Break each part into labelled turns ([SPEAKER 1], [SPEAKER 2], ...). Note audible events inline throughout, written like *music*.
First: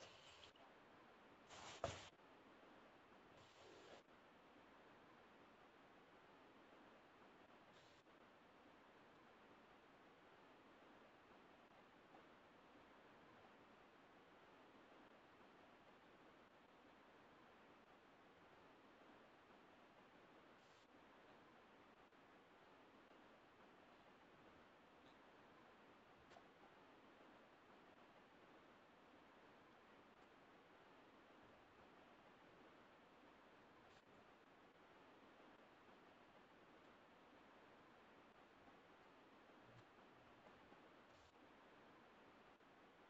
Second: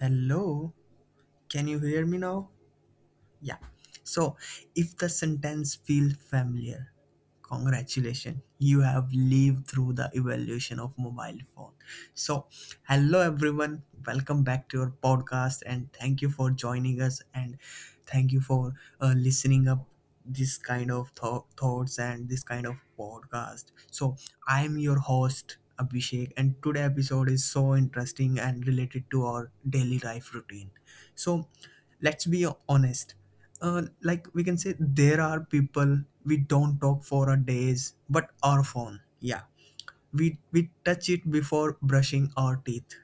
[SPEAKER 1] hello. Can you hear me now? Yeah. So if the sentence feel familiar, congratulations, you have lived through the evolution of mobile phone. So hello everyone, welcome back to your podcast and thank you for joining us and thank you for listening up this kind of thoughts and this kind of podcast. So I am your host Abhishek and today episode is so interesting and related to our daily life routine. So let's be honest, like we can say there are people we don't talk for a days but our phone, yeah, we touch it before brushing our teeth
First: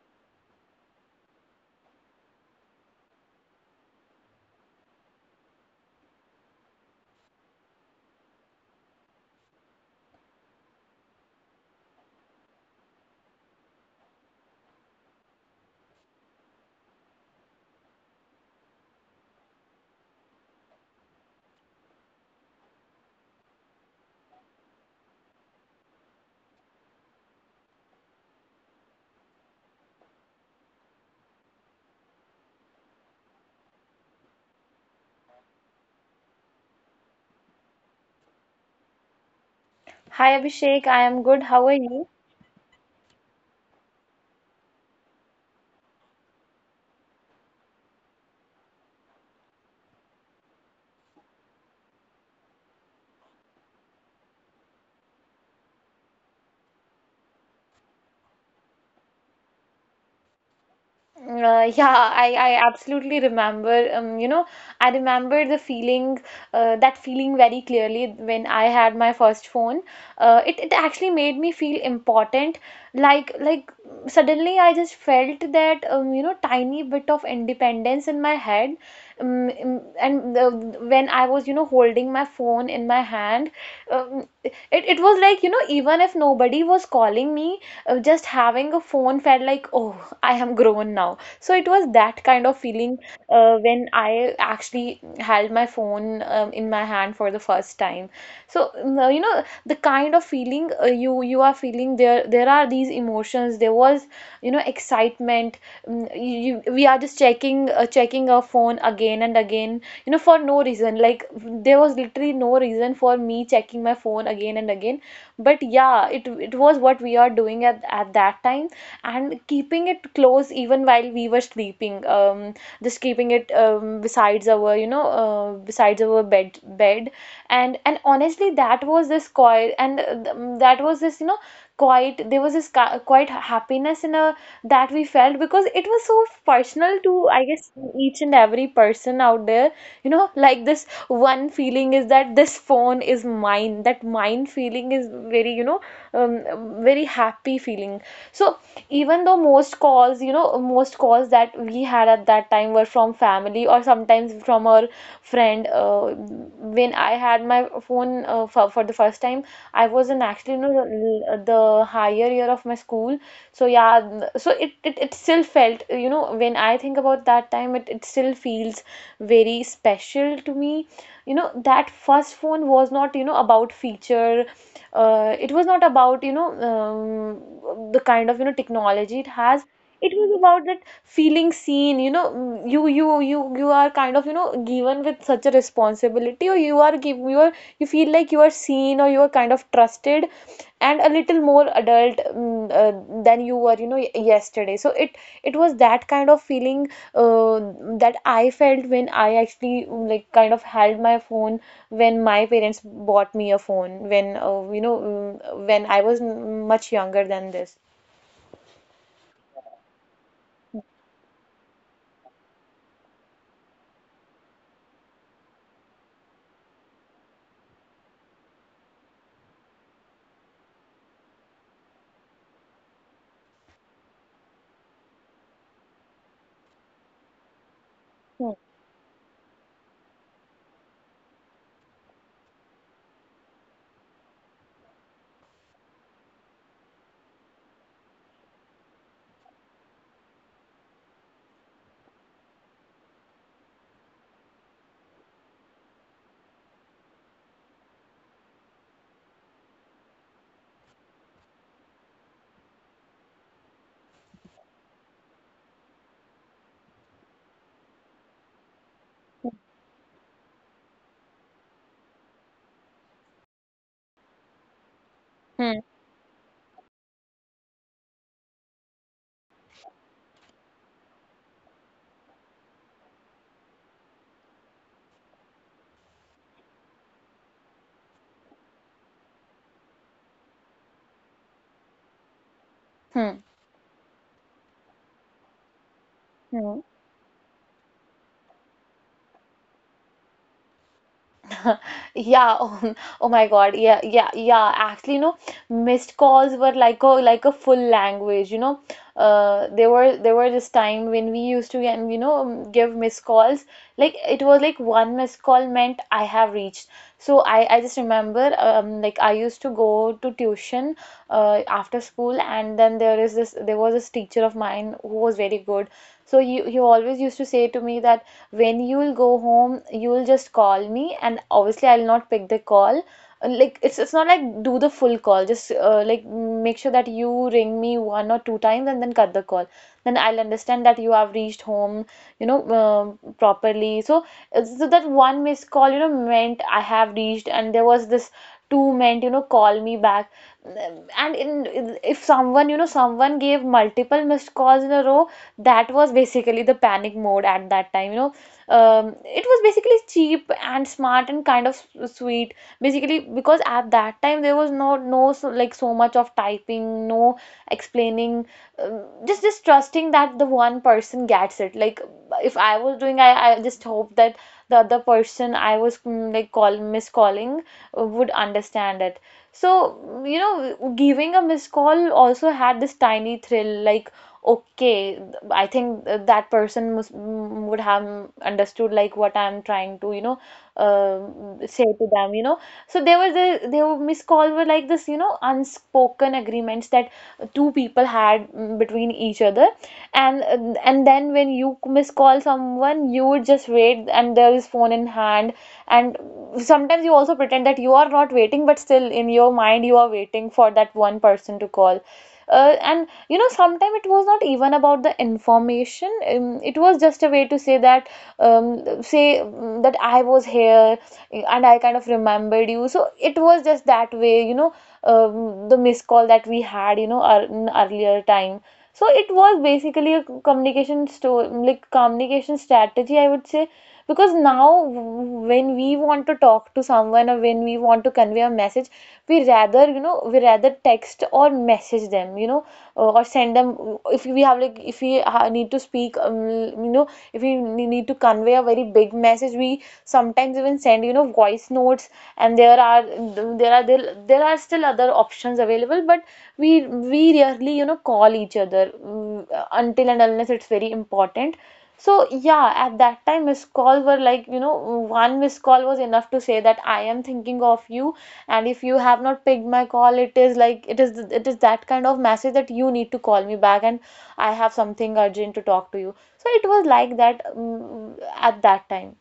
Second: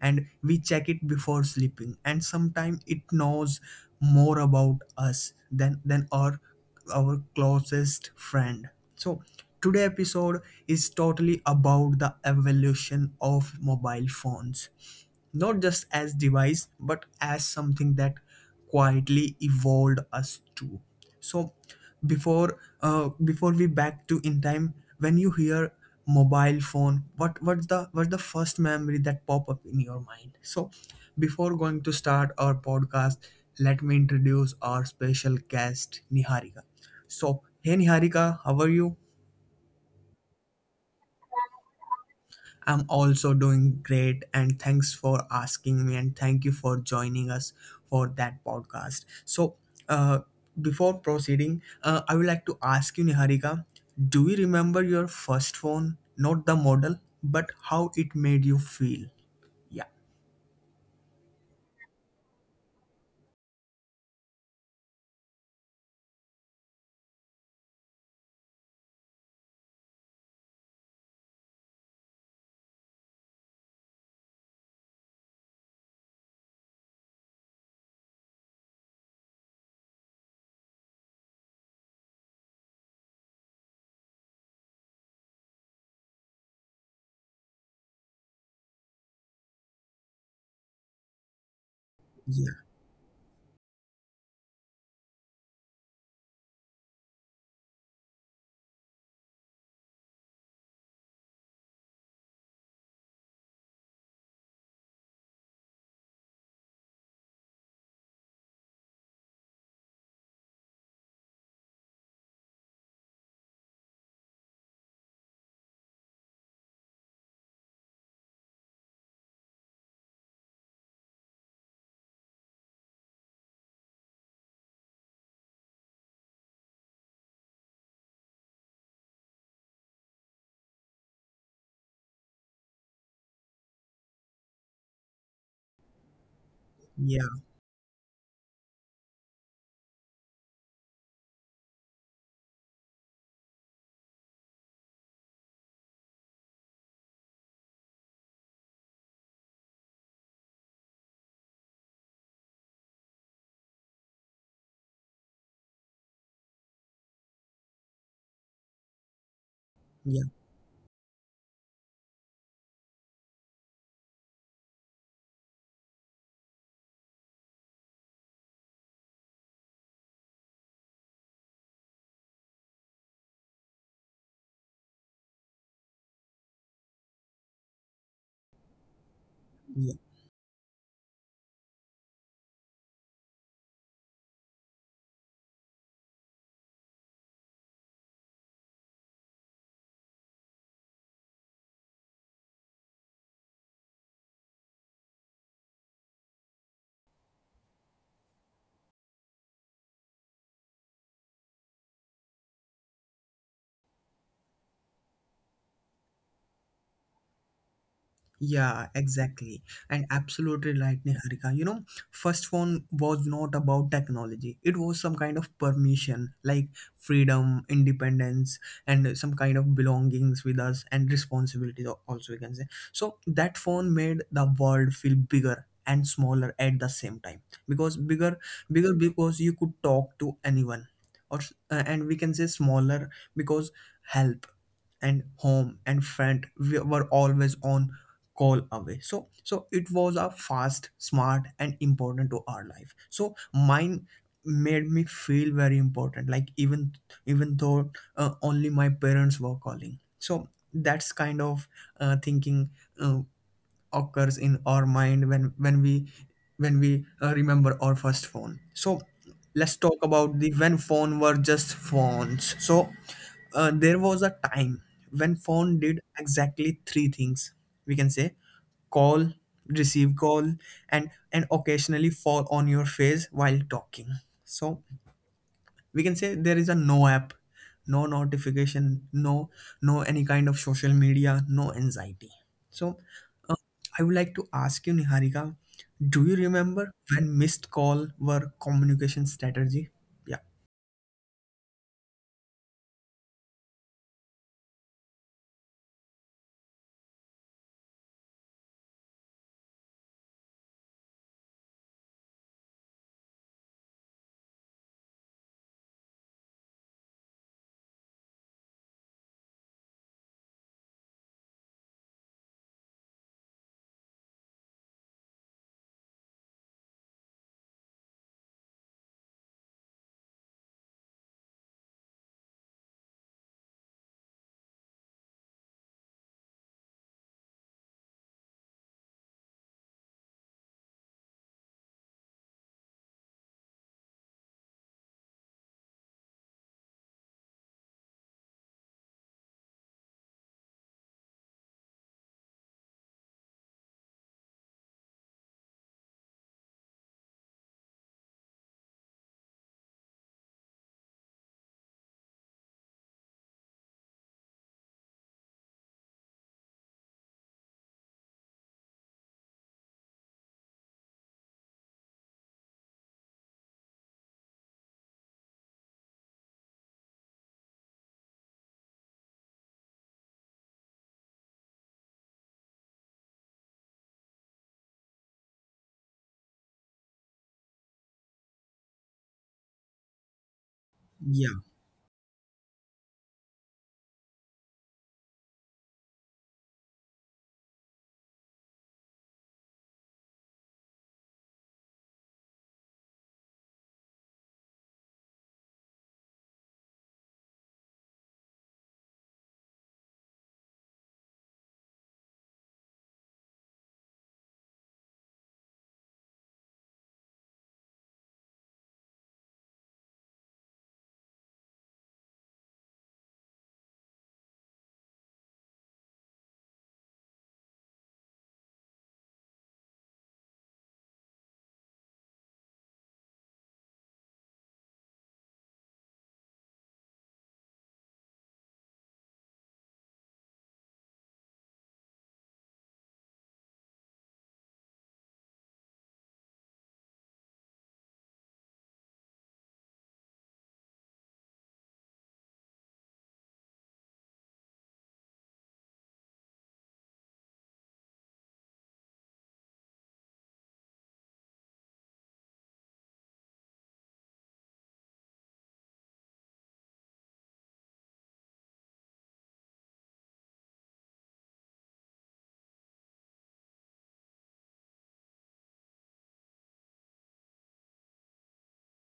[SPEAKER 1] and we check it before sleeping and sometimes it knows more about us than our closest friend. So today episode is totally about the evolution of mobile phones, not just as device but as something that quietly evolved us too. So before we back to in time, when you hear mobile phone, what's the first memory that pop up in your mind? So before going to start our podcast, let me introduce our special guest Niharika. So hey Niharika, how are you?
[SPEAKER 2] Hi Abhishek, I am good. How are you?
[SPEAKER 1] I'm also doing great, and thanks for asking me, and thank you for joining us for that podcast. So, uh, before proceeding, I would like to ask you, Niharika, do you remember your first phone? Not the model, but how it made you feel? Yeah,
[SPEAKER 2] Yeah, I absolutely remember. I remember the feeling, that feeling very clearly when I had my first phone. It actually made me feel important. Like suddenly I just felt that tiny bit of independence in my head. And when I was holding my phone in my hand, it was like, even if nobody was calling me, just having a phone felt like, oh, I am grown now. So it was that kind of
[SPEAKER 1] yeah,
[SPEAKER 2] feeling when I actually held my phone in my hand for the first time. So the kind of feeling, you are feeling there. There are these emotions. There was, excitement. We are just checking our phone again and again. For no reason. Like there was literally no reason for me checking my phone again and again, but yeah, it was what we are doing at that time, and keeping it close even while we were sleeping, just keeping it besides our you know besides our bed. And honestly, that was this quiet, that was this, quite, there was this quite happiness in a that we felt, because it was so personal to,
[SPEAKER 1] yeah,
[SPEAKER 2] I guess, each and every person out there. Like this one feeling is that this phone is mine, that mine feeling is very, um, very happy feeling. So, even though most calls, that we had at that time were from family or sometimes from our friend. When I had my phone for the first time, I was an,
[SPEAKER 1] yeah,
[SPEAKER 2] actually, no, the higher year of my school. So yeah, it still felt, when I think about that time, it still feels very special to me. That first phone was not, about feature. It was not about, the kind of, technology it has. It was about that feeling, seen, you are kind of, given with such a responsibility, or you are give you are you feel like you are seen, or you are kind of trusted, and a little more adult, than you were, yesterday. So it was that kind of feeling, uh, that I felt when I actually, like, kind of held my phone, when my parents bought me a phone, when I was, much younger than this.
[SPEAKER 1] Yeah, exactly. And absolutely right, Niharika. You know, first phone was not about technology. It was some kind of permission, like freedom, independence, and some kind of belongings with us and responsibilities, also we can say. So that phone made the world feel bigger and smaller at the same time. Because
[SPEAKER 2] Hmm.
[SPEAKER 1] bigger because you could talk to anyone. Or and we can say smaller because help and home and friend we were always on call away, so so it was a fast, smart and important to our life. So mine made me feel very important, like even though only my parents were calling. So that's kind of thinking uh, occurs in our mind when we remember our first phone. So let's talk about the when phone were just phones. So there was a time when
[SPEAKER 2] Hmm.
[SPEAKER 1] phone did exactly three things, we can say: call, receive call, and occasionally fall on your face while talking. So we can say there is a no app, no notification, no any kind of social media, no anxiety. So
[SPEAKER 2] Hmm.
[SPEAKER 1] uh, I would like to ask you, Niharika, do you
[SPEAKER 2] Hmm.
[SPEAKER 1] remember when missed call were communication strategy?
[SPEAKER 2] *laughs* Yeah. Oh, oh my God. Yeah, yeah, yeah. Actually, missed calls were like a full language. There were this time when we used to give missed calls. Like it was like one missed call meant, I have reached. So I just remember, like, I used to go to tuition after school, and then there was this teacher of mine who was very good. So he always used to say to me that, when you'll go home, you'll just call me, and obviously I'll not pick the call. Like, it's not like do the full call, just, like, make sure that you ring me one or two times and then cut the call. Then I'll understand that you have reached home, properly. So that one missed call, meant, I have reached, and there was this two meant, call me back. And in if someone, someone gave multiple missed calls in a row, that was basically the panic mode at that time. It was basically cheap and smart and kind of sweet, basically, because at that time there was no, so, like, so much of typing, no explaining, just trusting that the one person gets it. Like, if I was doing I just hope that the other person I was, like, call miscalling, would understand it. So, giving a missed call also had this tiny thrill, like, okay, I think that person, would have understood like what I'm trying to, uh,
[SPEAKER 1] Yeah.
[SPEAKER 2] say to them. So, there was a there were miss call were like this, unspoken agreements that two people had, between each other. And and then when you miss call someone, you would just wait, and there is phone in hand, and sometimes you also pretend that you are not waiting, but still in your mind you are waiting for that one person to call. And sometimes it was not even about the information, it was just a way to say that, um, that I was here, and I kind of remembered you. So it was just that way. The missed call that we had, in earlier time. So it was basically a, communication store like communication strategy, I would say. Because now, when we want to talk to someone, or when we want to convey a message, we rather text or message them. Or send them, if we have like if we ha- need to speak, you know if we need to convey a very big message, we sometimes even send, voice notes. And there are still other options available, but we rarely, call each other, until and unless it's very important. So yeah, at that time missed calls were like, one missed call was enough to say that, I am thinking of you, and if you have not picked my call, it is like it is that kind of message that you need to call me back and I have something urgent to talk to you. So it was like that, at that time.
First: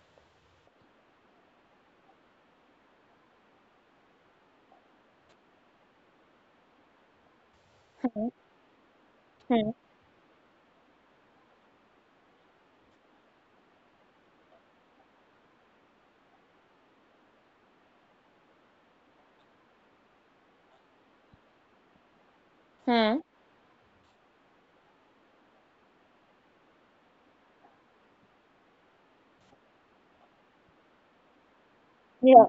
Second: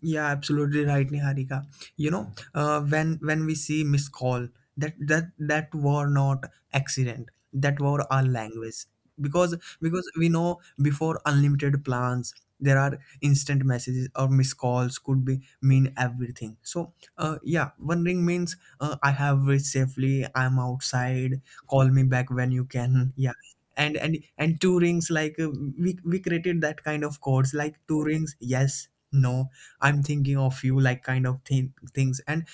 [SPEAKER 1] Yeah, absolutely right, Niharika. You know, when we see miss call, that were not accident. That were our
[SPEAKER 2] Hmm.
[SPEAKER 1] language, because
[SPEAKER 2] Hmm.
[SPEAKER 1] we know before unlimited plans, there are instant messages or miss calls could be mean everything. So, yeah, one ring means I have reached safely. I'm outside. Call me back when you can.
[SPEAKER 2] Hmm.
[SPEAKER 1] Yeah. And, and two rings, like, we created that kind of codes, like two rings, yes, no, I'm thinking of you, like kind of thing things. And
[SPEAKER 2] Yeah.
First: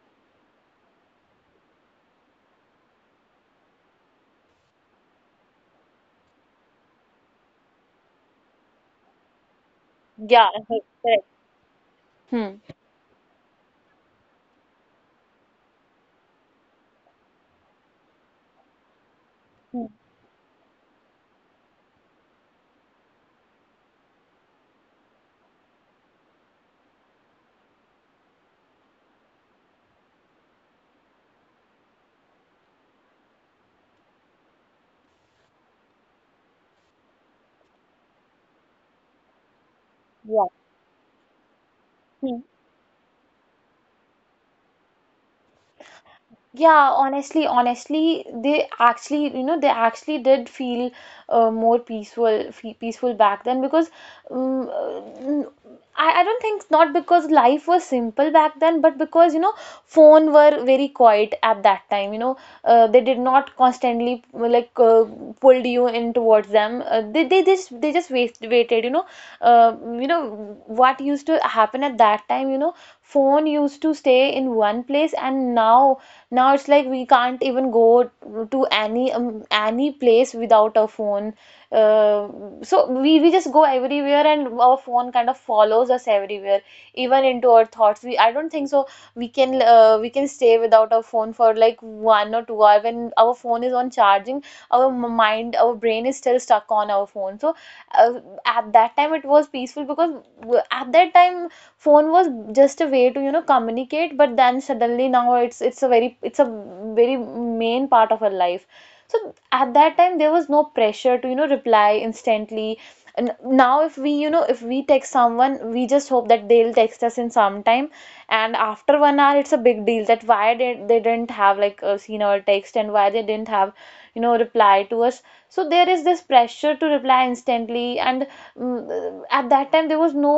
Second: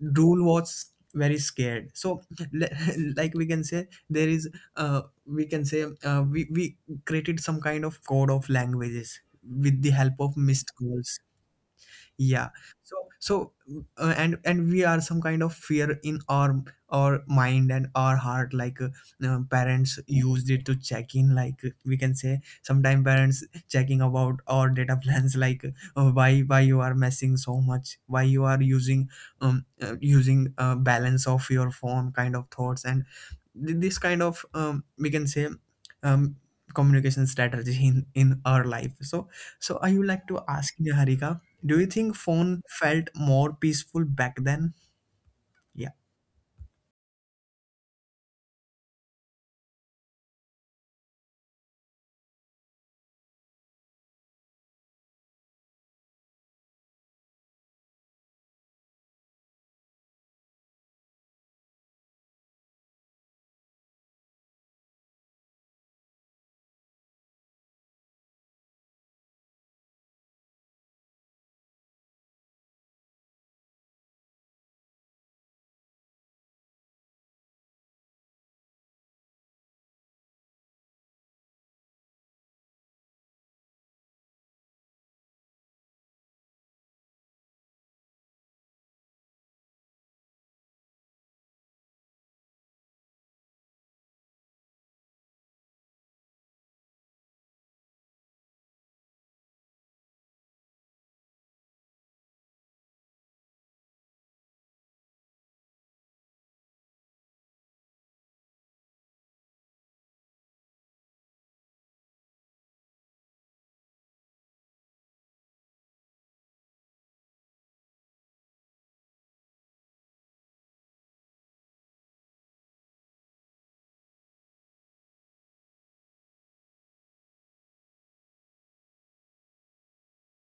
[SPEAKER 1] rule was very scared. So, le- *laughs* like we can say there is we can say we created some kind of code of languages with the help of
[SPEAKER 2] Yeah.
[SPEAKER 1] missed calls.
[SPEAKER 2] Correct.
[SPEAKER 1] Yeah.
[SPEAKER 2] Hmm.
[SPEAKER 1] So so and we are some kind of fear in our mind and our heart, like,
[SPEAKER 2] Hmm.
[SPEAKER 1] parents used it to check in, like, we can say sometimes parents checking about our data plans *laughs* like why you are messing so much, why you are using using balance of your phone kind of thoughts, and this kind of, we can say, um, communication strategy in our life. So so I would like to
[SPEAKER 2] Yeah.
[SPEAKER 1] ask you, Harika, do you think
[SPEAKER 2] Hmm.
[SPEAKER 1] phone felt more peaceful back then? yeah
[SPEAKER 2] Yeah, honestly, honestly, they actually, they actually did feel, more peaceful, fe peaceful back then, because, um, uh, I don't think, not because life was simple back then, but because, phone were very quiet at that time. They did not constantly, pulled you in towards them. They just waited. You know what used to happen at that time? Phone used to stay in one place, and now it's like we can't even go to, any place without a phone. Uh, so we just go everywhere, and our phone kind of follows us everywhere, even into our thoughts. We I don't think so we can, we can stay without our phone for like 1 or 2 hours, when our phone is on charging, our m- mind our brain is still stuck on our phone. So, uh, at that time it was peaceful, because, at that time, phone was just a way to, communicate. But then suddenly now it's a very main part of our life. So, at that time there was no pressure to, reply instantly. And now, if we text someone, we just hope that they'll text us in some time, and after 1 hour it's a big deal that why did they didn't have, seen our text, and why they didn't have, reply to us. So there is this pressure to reply instantly. And, at that time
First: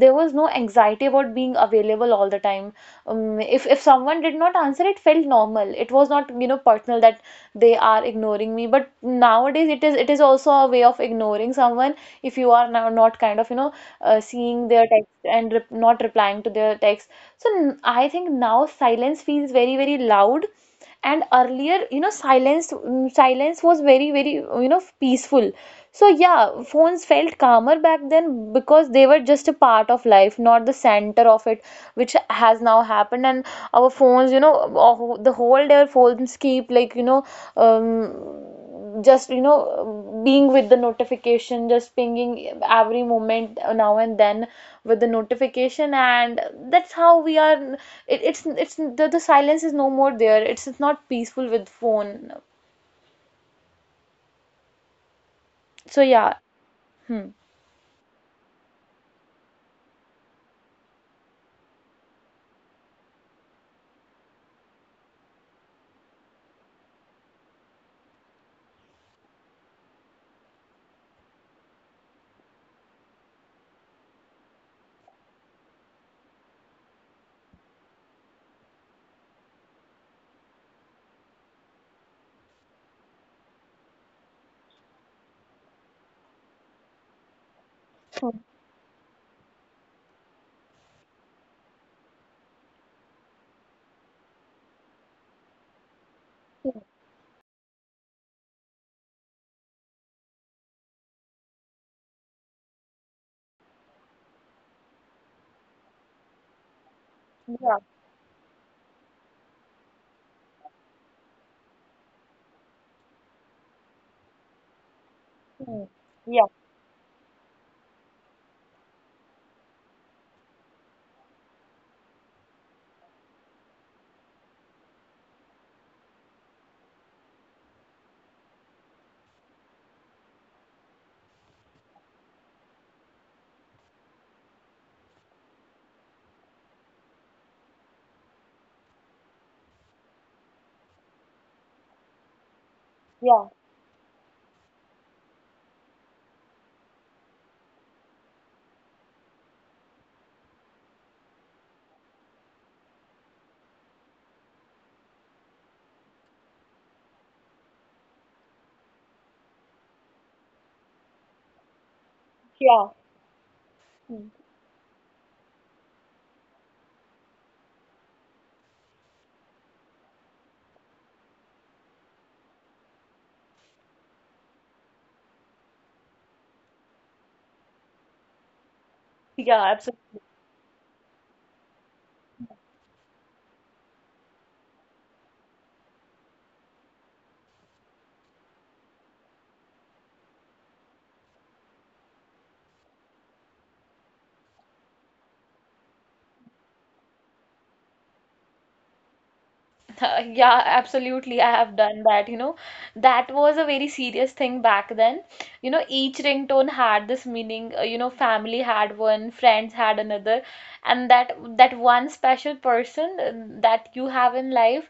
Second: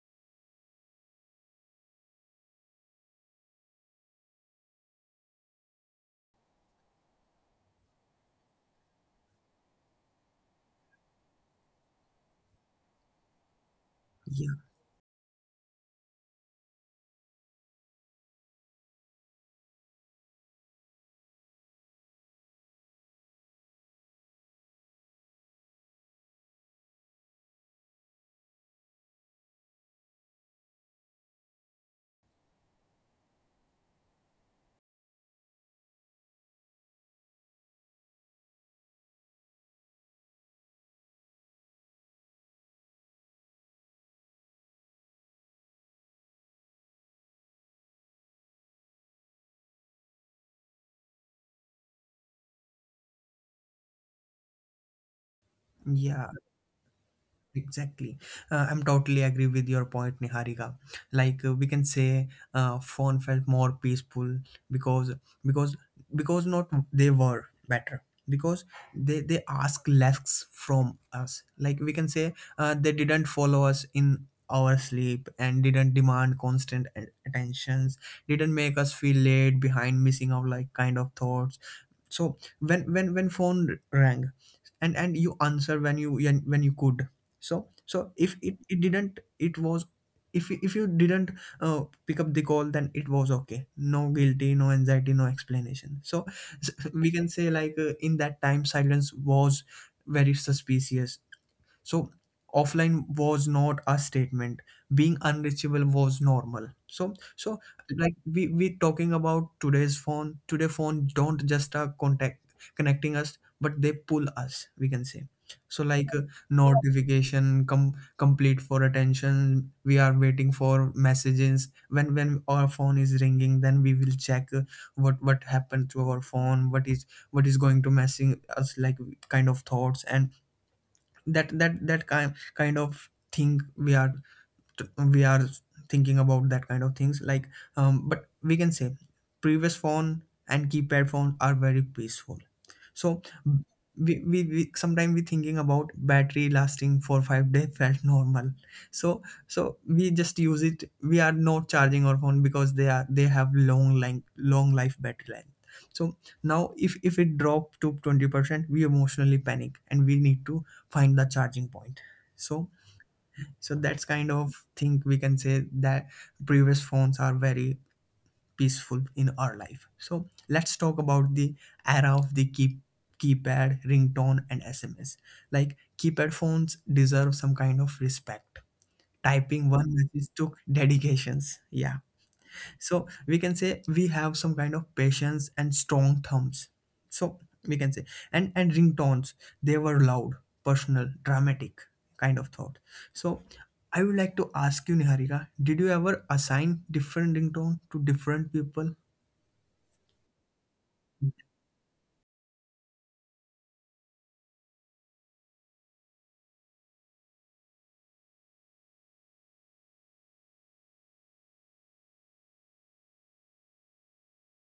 [SPEAKER 2] there was no anxiety about being available all the time. If someone did not answer, it felt normal. It was not, personal, that they are ignoring me. But nowadays it is also a way of ignoring someone, if you are now not kind of,
[SPEAKER 1] yeah
[SPEAKER 2] seeing their text and not replying to their text. So I think now silence feels very, very loud, and earlier, silence was very, very, peaceful. So yeah, phones felt calmer back then because they were just a part of life, not the center of it, which has now happened. And our phones, oh, the whole day our phones keep like, just, being with the notification, just pinging every moment now and then with the notification. And that's how we are, it's the silence is no more there. It's not peaceful with phone. So
[SPEAKER 1] yeah
[SPEAKER 2] yeah. Hmm.
[SPEAKER 1] Exactly. I'm totally agree with your point, Niharika. Like, we can say, phone felt more peaceful because because because not they were better, because they ask less from us. Like we can say, they didn't follow us in our sleep and didn't demand constant attentions. Didn't make us feel late behind, missing out, like kind of thoughts. So when phone rang and you answer when you when you could. So so
[SPEAKER 2] Hmm,
[SPEAKER 1] if it, it didn't it was if you didn't pick up the call, then it was okay, no guilty, no anxiety, no explanation. So
[SPEAKER 2] hmm.
[SPEAKER 1] *laughs* we can say, like, in that time silence was very suspicious. So offline was not a statement. Being unreachable was normal. So so,
[SPEAKER 2] Yeah.
[SPEAKER 1] like, we talking about today's phone. Today phone don't just contact connecting us, but they pull us, we can say. So,
[SPEAKER 2] Hmm.
[SPEAKER 1] like,
[SPEAKER 2] Yeah,
[SPEAKER 1] notification, complete for attention. We are waiting for messages. When our phone is ringing, then we will check what happened to our phone. What is going to messing us, like kind of thoughts. And that kind of thing we are we are thinking about that kind of things, like, but we can say previous phone and keypad phone are very peaceful. So
[SPEAKER 2] yeah,
[SPEAKER 1] we sometimes we thinking about battery lasting for 5 days *laughs* felt normal. So so we just use it, we are not charging our phone because they are they have long life battery life. So now if it drop to 20%, we emotionally panic and we need to find the charging point. So
[SPEAKER 2] yeah,
[SPEAKER 1] so that's kind of thing, we can say that previous phones are very peaceful in our life. So let's talk about the era of the keypad, ringtone and SMS. Like keypad phones deserve some kind of respect. Typing
[SPEAKER 2] yeah,
[SPEAKER 1] one
[SPEAKER 2] absolutely.
[SPEAKER 1] message took dedications. Yeah. So we can say we have some kind of patience and strong thumbs. So we can say and ringtones, they were loud, personal, dramatic kind of thought. So I would like to ask you, Niharika, did you ever assign different ringtone to different people?
[SPEAKER 2] *laughs* Yeah, absolutely. I have done that. You know, that was a very serious thing back then. You know, each ringtone had this meaning. You know, family had one, friends had another, and that one special person that you have in life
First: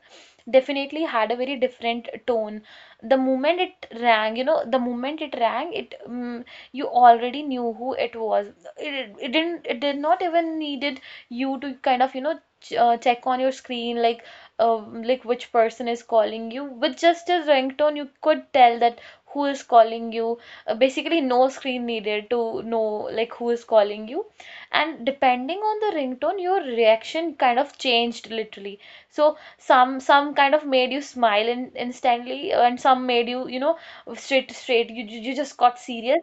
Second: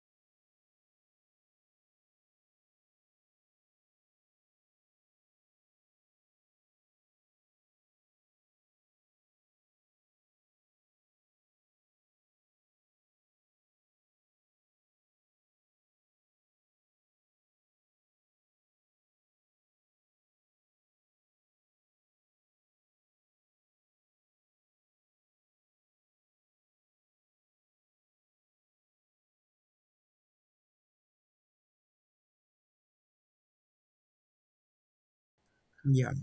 [SPEAKER 2] definitely had a very different tone. The moment it rang, you know, the moment it rang, it you already knew who it was. It didn't. It did not even needed you to kind of check on your screen like uh, like which person is calling you with just a ringtone, you could tell that who is calling you. Basically no screen needed to know like who is calling you, and depending on the ringtone your reaction kind of changed literally. So some kind of made you smile instantly, and some made you you know straight you just got
[SPEAKER 1] Yeah,
[SPEAKER 2] serious.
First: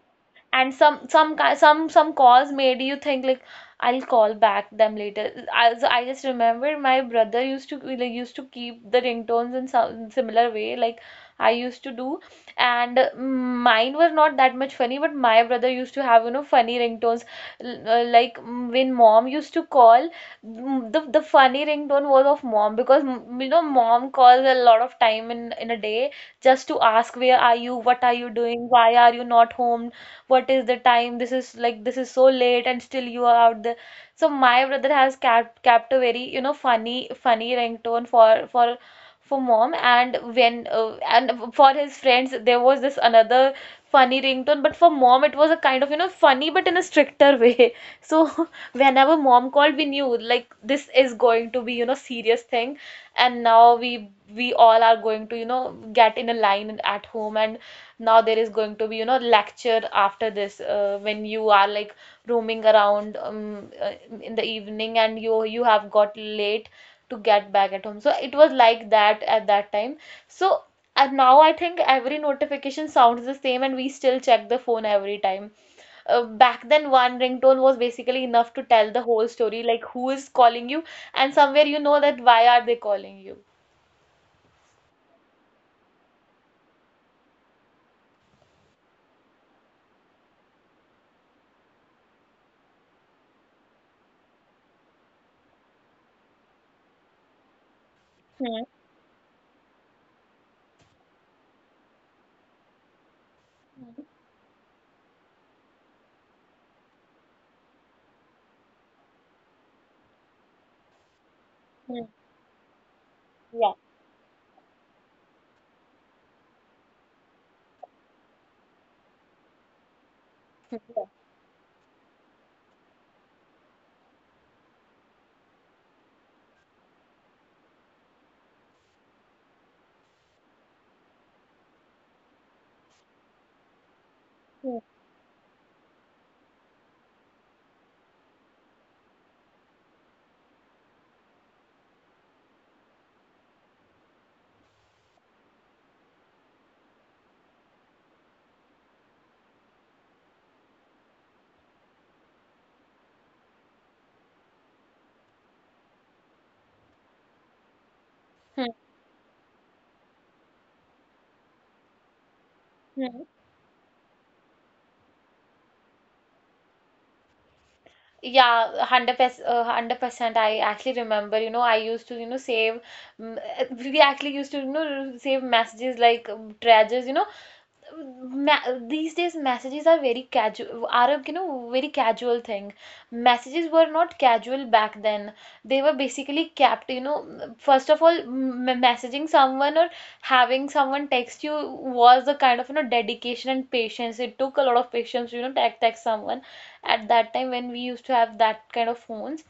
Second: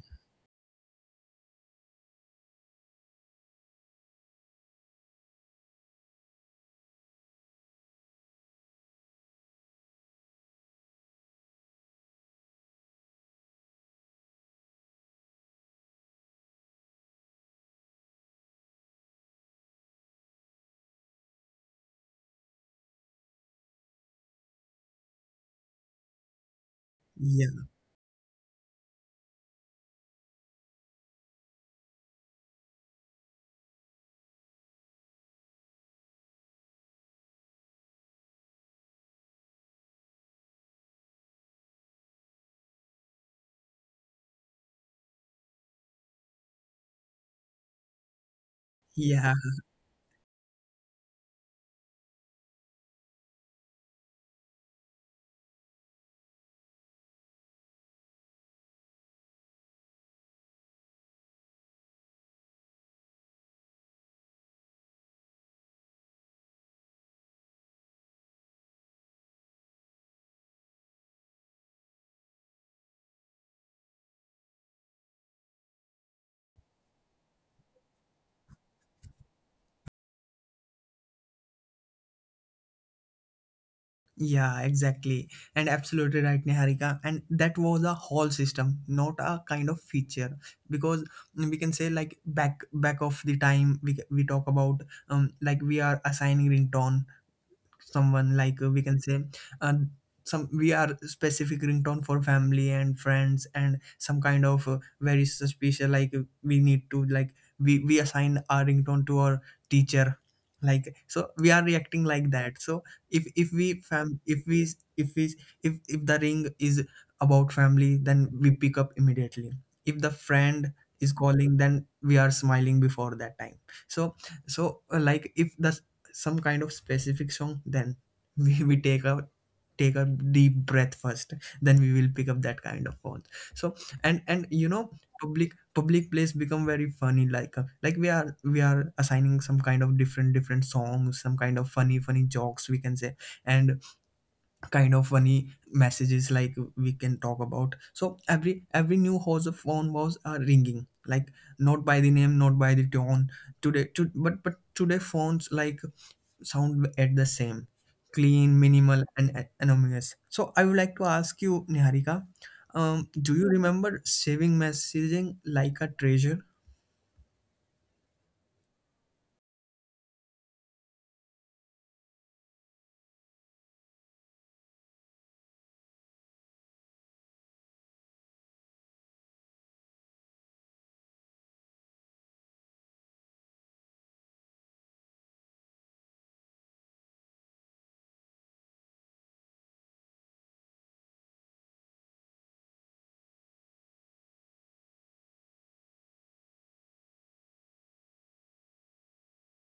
[SPEAKER 2] And some ki- some calls made you think like, I'll call back them later. So I just remember my brother used to like used to keep the ringtones in some similar way like I used to do, and mine were not that much funny. But my brother used to have you know funny ringtones. Like, when mom used to call, the funny ringtone was of mom, because you know, mom calls a lot of time in a day, just to ask where are
[SPEAKER 1] yeah,
[SPEAKER 2] you, what are you doing, why are you not home, what is the time, this is like this is so late and still you are out there. So my brother has kept a very you know funny funny ringtone for mom. And when and for his friends there was this another funny ringtone, but for mom it was a kind of you know funny but in a stricter way. *laughs* So. *laughs* Whenever
[SPEAKER 1] yeah.
[SPEAKER 2] mom called, we knew like this is going to be you know serious thing, and now we all are going to you know get in a line at home, and now there is going to be you know lecture after this, when you are like roaming around, in the evening and you have got late to get back at home. So it was like that at that time. So, and now I think every notification sounds the same and we still check the phone every time. Back then one ringtone was basically enough to tell the whole story like who is calling you, and somewhere you know that why are they calling you.
[SPEAKER 1] Yeah, exactly. And absolutely right, Niharika. And that was a whole system, not a kind of feature. Because we can say, like, back of the time we talk about, like we are assigning ringtone someone, like,
[SPEAKER 2] Hmm.
[SPEAKER 1] we can say, uh, some we are specific ringtone for family and friends, and some kind of very suspicious, like, we need to, like, we assign our ringtone to our teacher, like, so we are reacting
[SPEAKER 2] Hmm.
[SPEAKER 1] like that. So if we
[SPEAKER 2] Yeah.
[SPEAKER 1] fam if we if we if the ring is about family, then we pick up immediately. If the friend
[SPEAKER 2] Hmm.
[SPEAKER 1] is calling, then we are smiling before that time. So so like, if the some kind of specific song, then *laughs* we take a take a deep breath first, then we will pick up that kind of phones. So and you know
[SPEAKER 2] Yeah.
[SPEAKER 1] public place become very funny, like, like, we are assigning some kind of different different songs, some kind of funny funny jokes we can say, and kind of funny messages, like we can talk about. So every new house of phone was are ringing, like not by the name, not by the tone today to, but today phones like sound at the same, clean,
[SPEAKER 2] Hmm.
[SPEAKER 1] minimal and anonymous. So I would like to ask you, Niharika, do
[SPEAKER 2] Hmm.
[SPEAKER 1] you remember saving messaging like a treasure?
[SPEAKER 2] Yeah, 100%, 100%. I actually remember, you know, I used to, you know, save, we actually used to, you know, save messages like treasures, you know. ma- these days messages are very casual, are a, you know, very casual thing. Messages were not casual back then. They were basically kept, you know, first of all, messaging someone or having someone text you was a kind of you know dedication and patience. It took a lot of patience to you know to text someone at that time when we used to have that kind of phones.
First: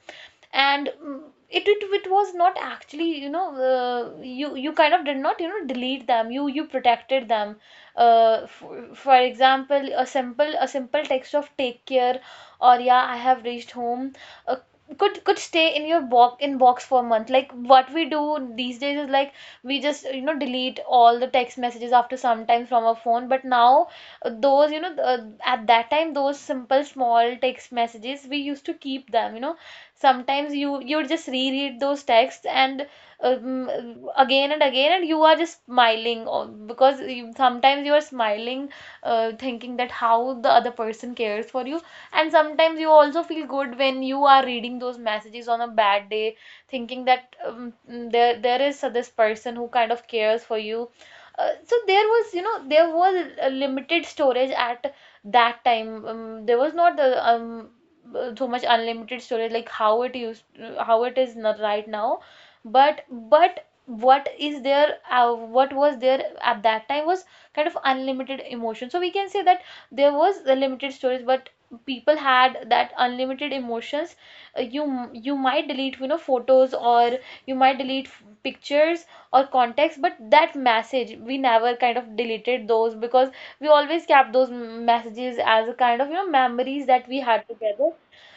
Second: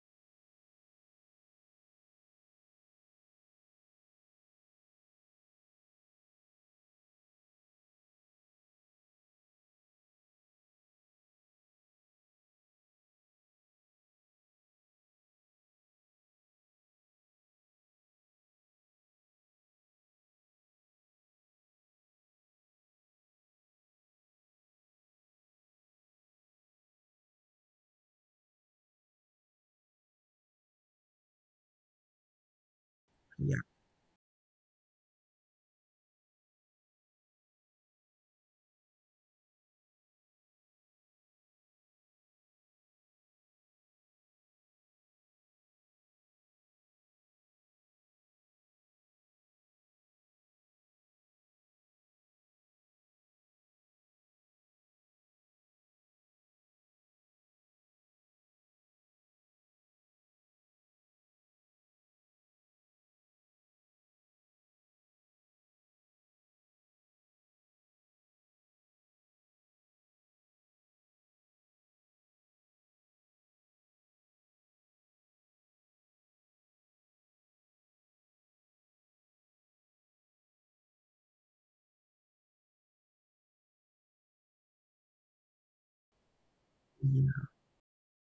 [SPEAKER 2] And it was not actually you know you kind of did not you know delete them, you protected them. For example, a simple text of take care, or yeah I have reached home, uh, could stay in your box inbox for a month. Like what we do these days is like we just you know delete all the text messages after some time from our phone, but now those, you know, at that time, those simple small text messages we used to keep them, you know, sometimes you would just reread those texts, and um, again and again, and you are just smiling because you, sometimes you are smiling, thinking that how the other person cares for you, and sometimes you also feel good when you are reading those messages on a bad day, thinking that there is this person who kind of cares for you. So there was, you know, there was a limited storage at that time. There was not the so much unlimited storage, like how it used, how it is not right now. But what is there, what was there at that time, was kind of unlimited emotion. So we can say that there was a limited storage but people had that unlimited emotions. You you might delete, you know, photos, or you might delete pictures or contacts, but that message we never kind of deleted those, because we always kept those messages as a kind of you know memories that we
[SPEAKER 1] Yeah.
[SPEAKER 2] had together.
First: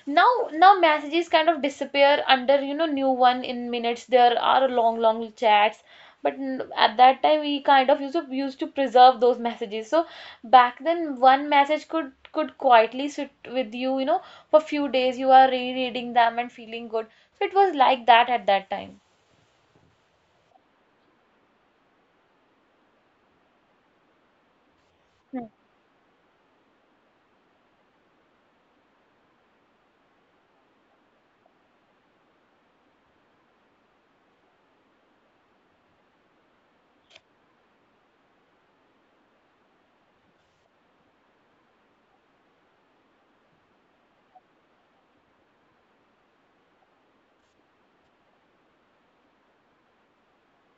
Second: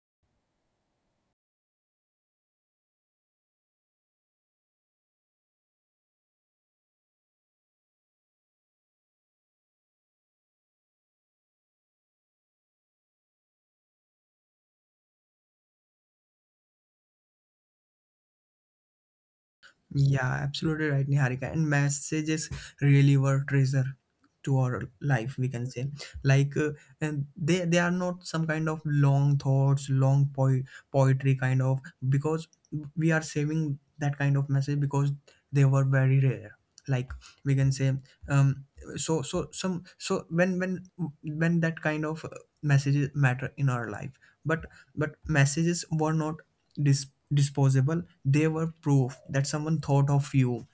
[SPEAKER 2] Now messages kind of disappear under you know new one in minutes, there are long long chats, but at that time we kind of used to preserve those messages. So back then one message could quietly sit with you, you know, for few days you are rereading them and feeling good. So it was like that at that time.
[SPEAKER 1] Yeah, absolutely right, Niharika. And messages really were treasure to our life,
[SPEAKER 2] Hmm.
[SPEAKER 1] we can say. Like, and they are not some kind of long thoughts, long poetry kind of, because we are saving that kind of message because they were very rare. Like we can say, um, so when when that kind of messages matter in our life, but messages were not dis- disposable. They were proof that someone thought of you.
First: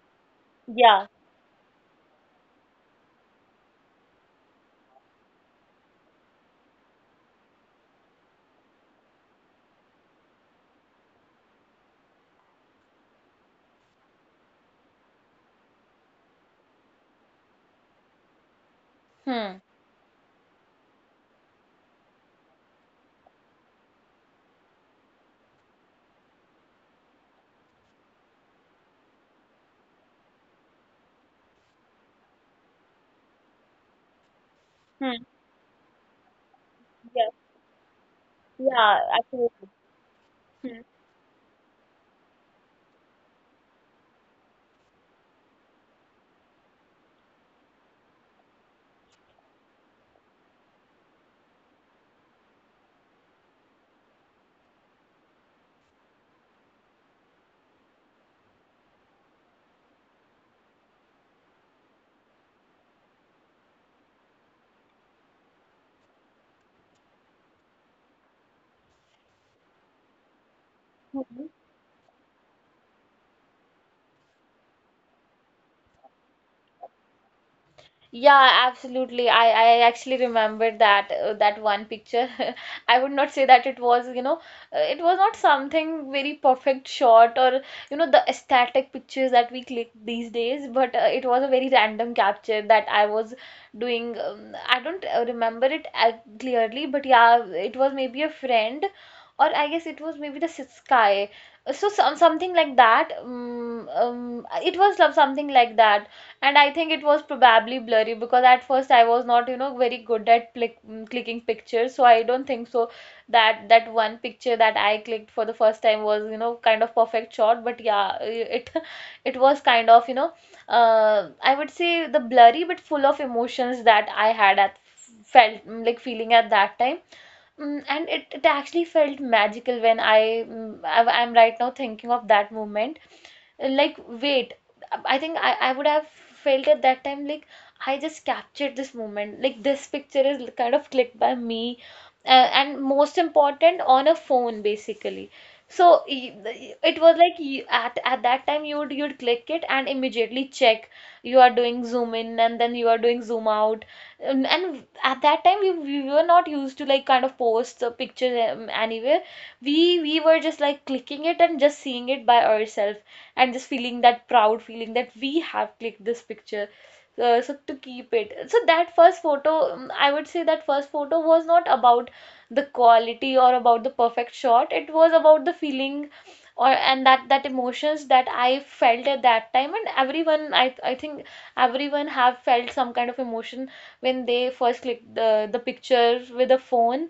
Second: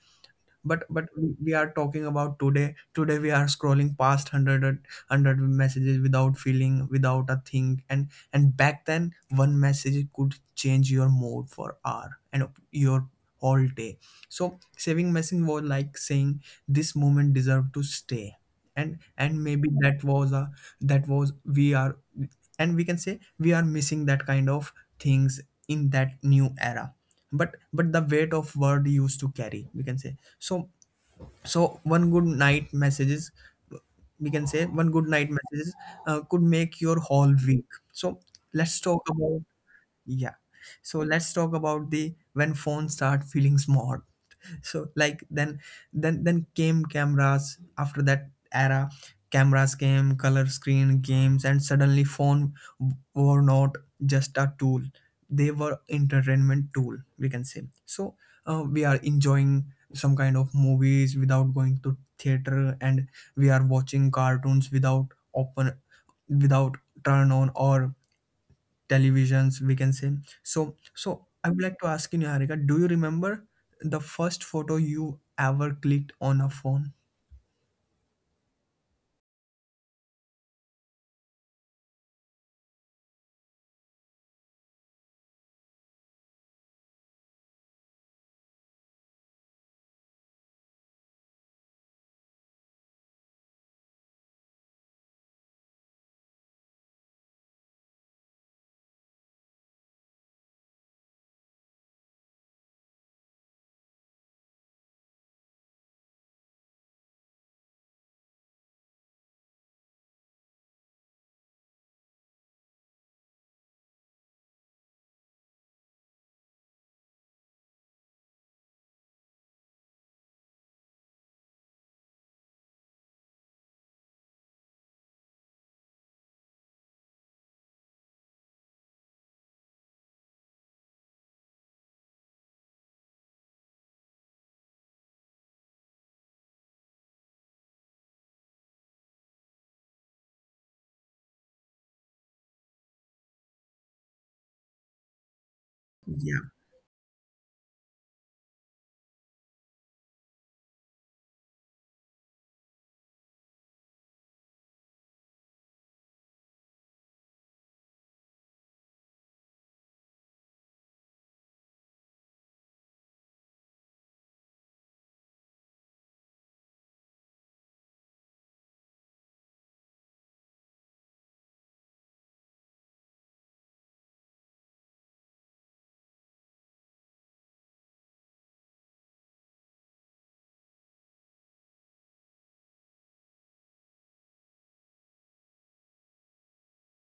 [SPEAKER 1] But but
[SPEAKER 2] Yeah.
[SPEAKER 1] we we are talking about today. Today we are scrolling past 100 messages without feeling, without a thing. And Back then one message could change your mood for hour and your whole day. So saving message was like saying this moment deserved to stay. And and
[SPEAKER 2] Hmm.
[SPEAKER 1] maybe that was a— that was we are and we can say we are missing that kind of things in that new era. But the weight of word used to carry, we can say. So One good night messages, we can say, one good
[SPEAKER 2] Hmm.
[SPEAKER 1] night messages could make your
[SPEAKER 2] Yeah.
[SPEAKER 1] whole week. So let's
[SPEAKER 2] Yeah,
[SPEAKER 1] talk about—
[SPEAKER 2] absolutely.
[SPEAKER 1] yeah, so let's talk about the— when phones start feeling small. So like then— then came cameras. After that era, cameras came, color screen games, and suddenly phone were not just a tool. They were entertainment tool, we can say. So we are enjoying some kind of movies without going to theater, and we are watching cartoons without open, without turn on or televisions, we can say. So I would like to ask you, Niharika, do you remember the first photo you ever clicked on a phone?
[SPEAKER 2] Yeah, absolutely. I actually remembered that, that one picture. *laughs* I would not say that it was, you know, it was not something very perfect shot, or, you know, the aesthetic pictures that we click these days, but it was a very random capture that I was doing. I don't remember it as clearly, but yeah, it was maybe a friend, or I guess it was maybe the sky. So something like that. It was love something like that. And I think it was probably blurry because at first I was not, you know, very good at clicking pictures. So I don't think so that that one picture that I clicked for the first time was, you know, kind of perfect shot. But yeah, it *laughs* it was kind of, you know, I would say, the blurry but full of emotions that I had at felt like feeling at that time. And it actually felt magical when I, mm, I I'm right now thinking of that moment, like wait, I think I would have felt at that time like I just captured this moment, like this picture is kind of clicked by me. And most important, on a phone basically. So it was like, you, at that time you'd click it and immediately check, you are doing zoom in and then you are doing zoom out. And at that time we were not used to like kind of post the picture anywhere. We were just like clicking it and just seeing it by ourselves, and just feeling that proud feeling that we have clicked this picture. So, to keep it, so that first photo, I would say that first photo was not about the quality or about the perfect shot, it was about the feeling, or and that that emotions that I felt at that time. And everyone, I think everyone have felt some kind of emotion when they first clicked the picture with a phone.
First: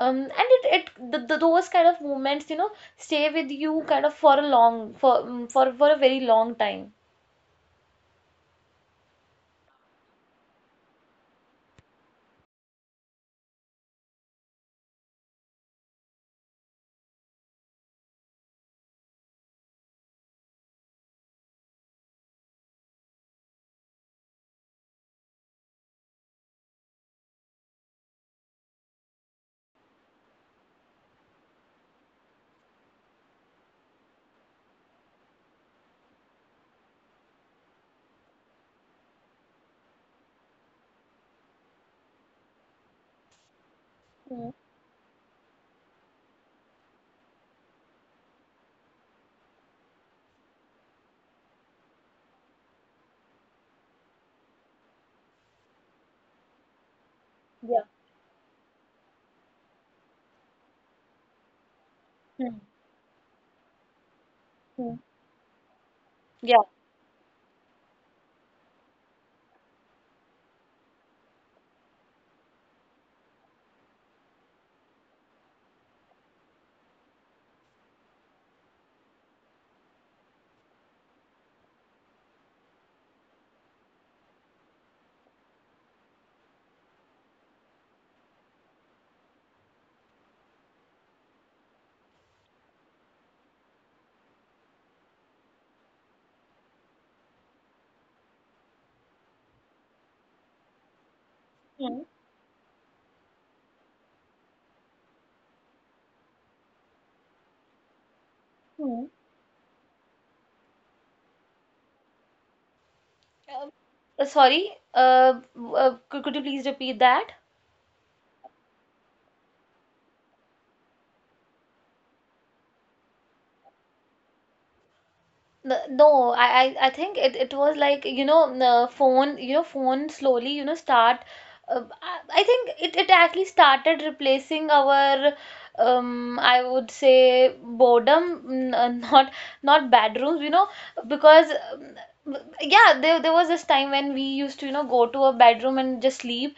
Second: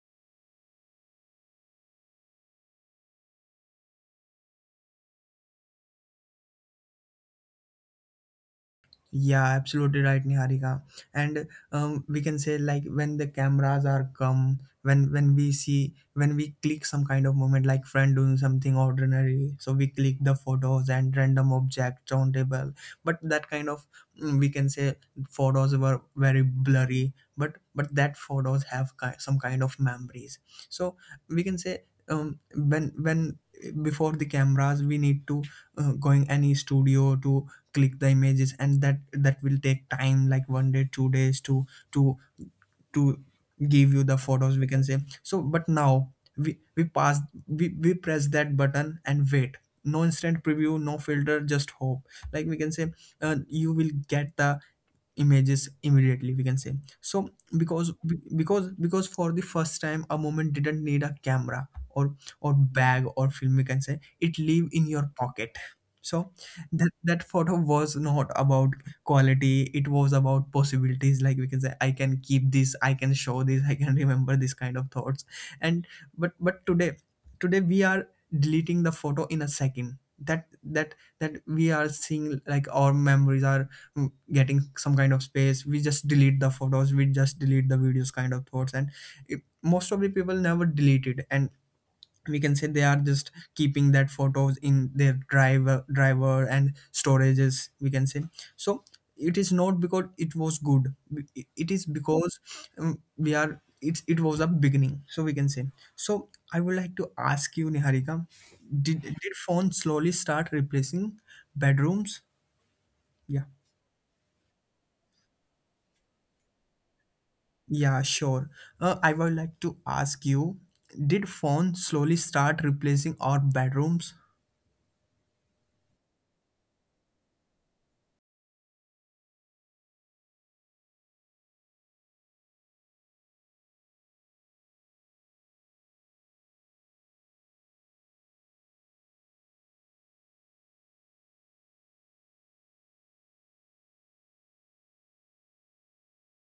[SPEAKER 2] And those kind of moments, you know, stay with you kind of for a long, for mm, for a very long time.
[SPEAKER 1] Yeah, absolutely right, Niharika. And we can say like when the cameras are come, when we see, when we click some kind of moment, like friend doing something ordinary, so we click the photos, and random object on table. But that kind of— we can say, photos were very blurry, but that photos have some kind of memories. So we can say, when before the cameras we need to going any studio to click the images, and that that will take time, like one day 2 days to to to give you the
[SPEAKER 2] Hmm.
[SPEAKER 1] photos, we can say. So but now, we we press that button and wait. No instant preview, no filter, just hope. Like we can say, you will get the images immediately, we can say. So
[SPEAKER 2] Yeah.
[SPEAKER 1] because because for the first time a moment didn't need a camera, or—
[SPEAKER 2] Hmm.
[SPEAKER 1] or bag, or film, we can say. It live
[SPEAKER 2] Hmm.
[SPEAKER 1] in your pocket. So
[SPEAKER 2] Yeah.
[SPEAKER 1] that— that photo was not about quality, it was about possibilities. Like we can say, I can keep this, I can show this, I can *laughs* remember this kind of thoughts. And but today we are deleting the photo in a second. That— that we are seeing, like our memories are getting some kind of space. We just delete the photos, we just delete the videos kind of thoughts. And it, most of the people never delete it, and we can say they are just keeping that photos in their driver and storages, we can say. So it is not because it was good, it is
[SPEAKER 2] Hmm.
[SPEAKER 1] because we are— it was a beginning, so we can say. So I would like to ask you, Niharika,
[SPEAKER 2] Hmm.
[SPEAKER 1] did phones slowly start replacing bedrooms? Yeah.
[SPEAKER 2] Sorry. Could you please repeat that?
[SPEAKER 1] Yeah, sure. I would like to ask you, did phones slowly start replacing our bedrooms?
[SPEAKER 2] No, I think it was like, you know, the phone, you know, phone slowly, you know, start. I think it actually started replacing our, I would say, boredom, *laughs* not bedrooms, you know, because yeah, there was this time when we used to, you know, go to a bedroom and just sleep.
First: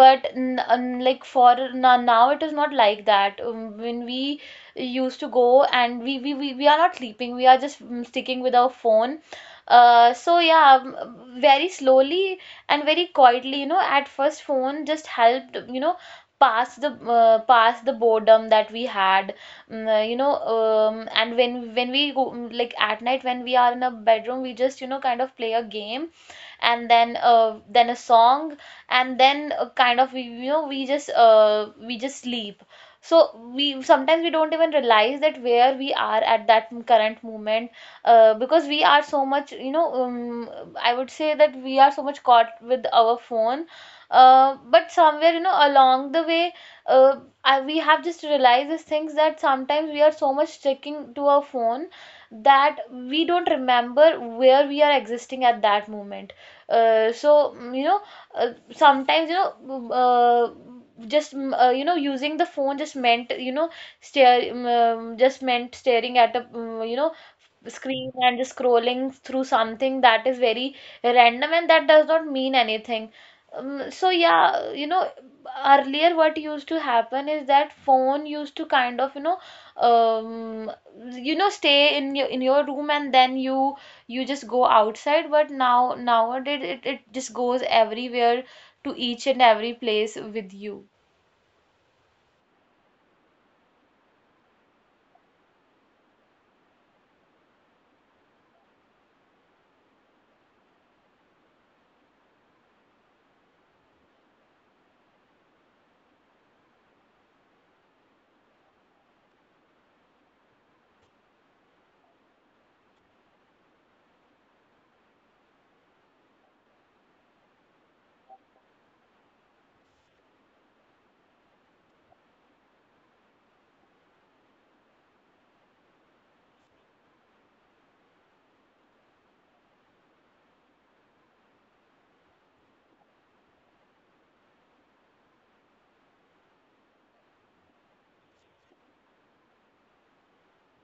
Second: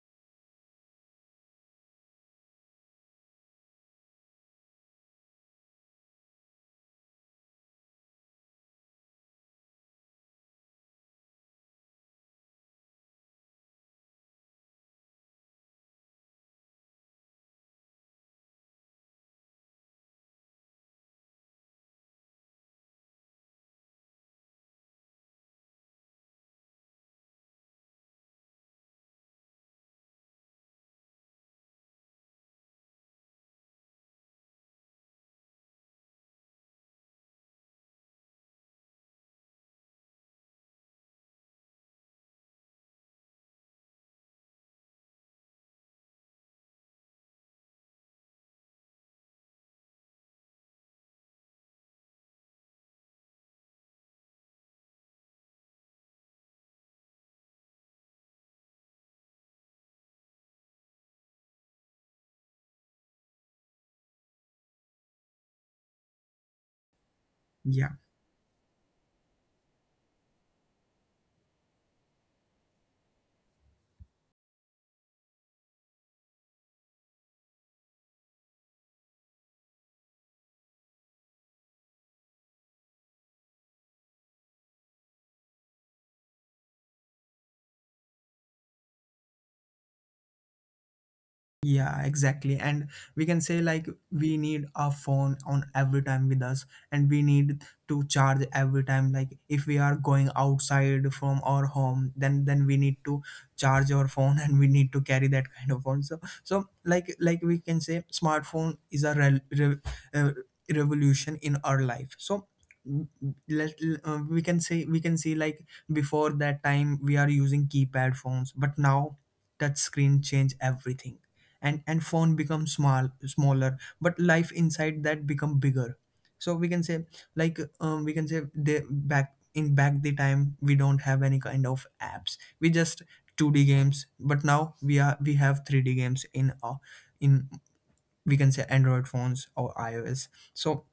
[SPEAKER 2] But n like for now, now it is not like that. When we used to go and we are not sleeping, we are just sticking with our phone, so yeah, very slowly and very quietly, you know, at first phone just helped, you know, pass the boredom that we had. You know, and when we go, like at night when we are in a bedroom, we just, you know, kind of play a game, and then a song, and then kind of we, you know, we just sleep. So we sometimes we don't even realize that where we are at that current moment, because we are so much, you know, I would say that we are so much caught with our phone, but somewhere, you know, along the way, uh, we have just realized these things, that sometimes we are so much sticking to our phone that we don't remember where we are existing at that moment. So you know, sometimes know uh, just you know, using the phone just meant, you know, stare just meant staring at a you know,
[SPEAKER 1] Yeah.
[SPEAKER 2] screen, and just scrolling through something that is very random and that does not mean anything. So yeah, you know, earlier what used to happen is that phone used to kind of, you know, um, stay in your room, and then you just go outside, but now, nowadays, it just goes everywhere, to each and every place with you.
[SPEAKER 1] Yeah, exactly. And we can say like we need a phone on every time with us, and we need to charge every time. Like if we are going outside from our home, then we need to charge our phone *laughs* and we need to carry that kind of phone. So like we can say smartphone is a re re uh, revolution in our life. So mm, let— we can say, we can see like before that time we are using keypad phones, but now touch screen change everything. And phone becomes small— smaller, but life inside that become bigger. So we can say like we can say they— back the time we don't have any kind of apps, we just 2D games. But now we are— we have 3D games in in, we can say, android phones or ios. So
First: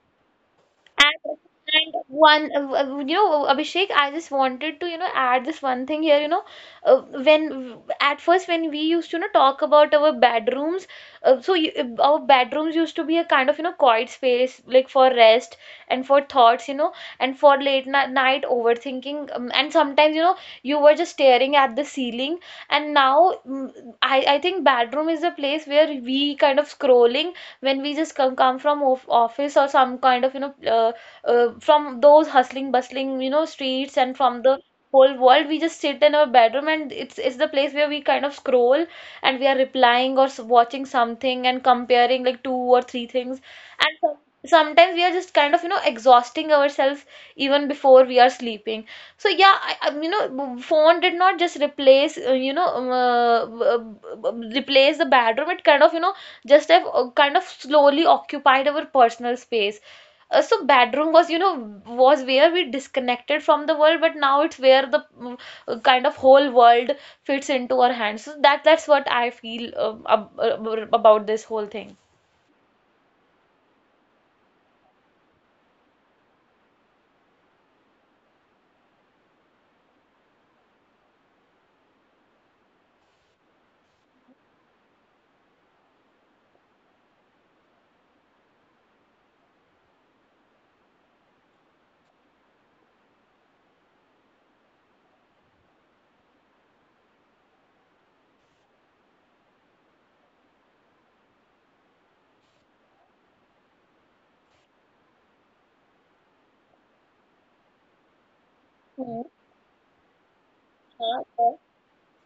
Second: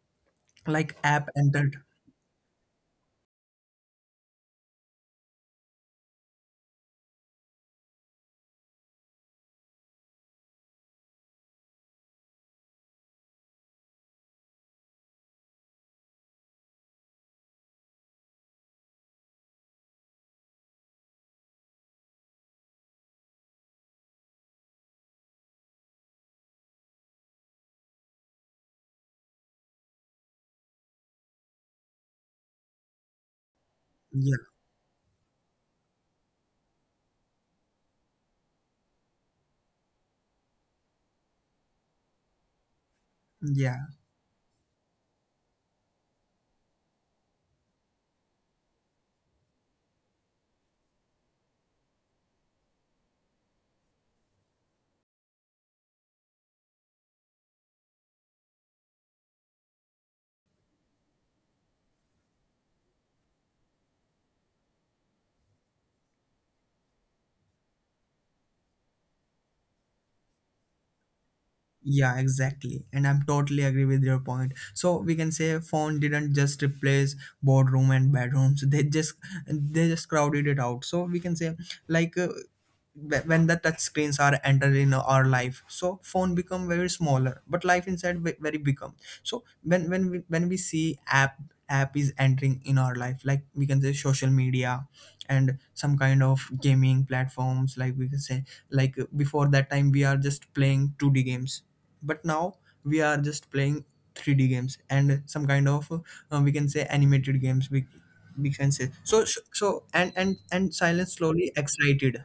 [SPEAKER 1] like
[SPEAKER 2] And
[SPEAKER 1] app entered.
[SPEAKER 2] and one, you know, Abhishek, I just wanted to, you know, add this one thing here. You know, uh, when at first when we used to, you know, talk about our bedrooms, so you, our bedrooms used to be a kind of, you know, quiet space, like for rest and for thoughts, you know, and for late ni night overthinking. And sometimes, you know, you were just staring at the ceiling. And now, I think bedroom is a place where we kind of scrolling, when we just come, come from of office, or some kind of, you know, from those hustling bustling, you know, streets, and
[SPEAKER 1] Yeah.
[SPEAKER 2] from the whole world, we just sit in our bedroom, and it's the place where we kind of scroll, and we are replying or watching something, and comparing like two or three things,
[SPEAKER 1] Yeah.
[SPEAKER 2] and sometimes we are just kind of, you know, exhausting ourselves even before we are sleeping. So yeah, I you know, phone did not just replace, replace the bedroom, it kind of, you know, just have kind of slowly occupied our personal space. So bedroom was, you know, was where we disconnected from the world, but now it's where the kind of whole world fits into our hands. So that's what I feel about this whole thing.
[SPEAKER 1] Yeah, exactly. And I'm totally agree with your point. So we can say phone didn't just replace boardroom and bedrooms. *laughs* They just— they just crowded it out. So we can say like when the touch screens are entered in our life, so phone become very smaller but life inside very become. So when when we see app, app is entering in our life, like we can say, social media and some kind of gaming platforms. Like we can say, like before that time we are just playing 2D games, but now we are just playing 3D games and some kind of we can say animated games, we can say.
[SPEAKER 2] Hmm.
[SPEAKER 1] So and and silence slowly excited.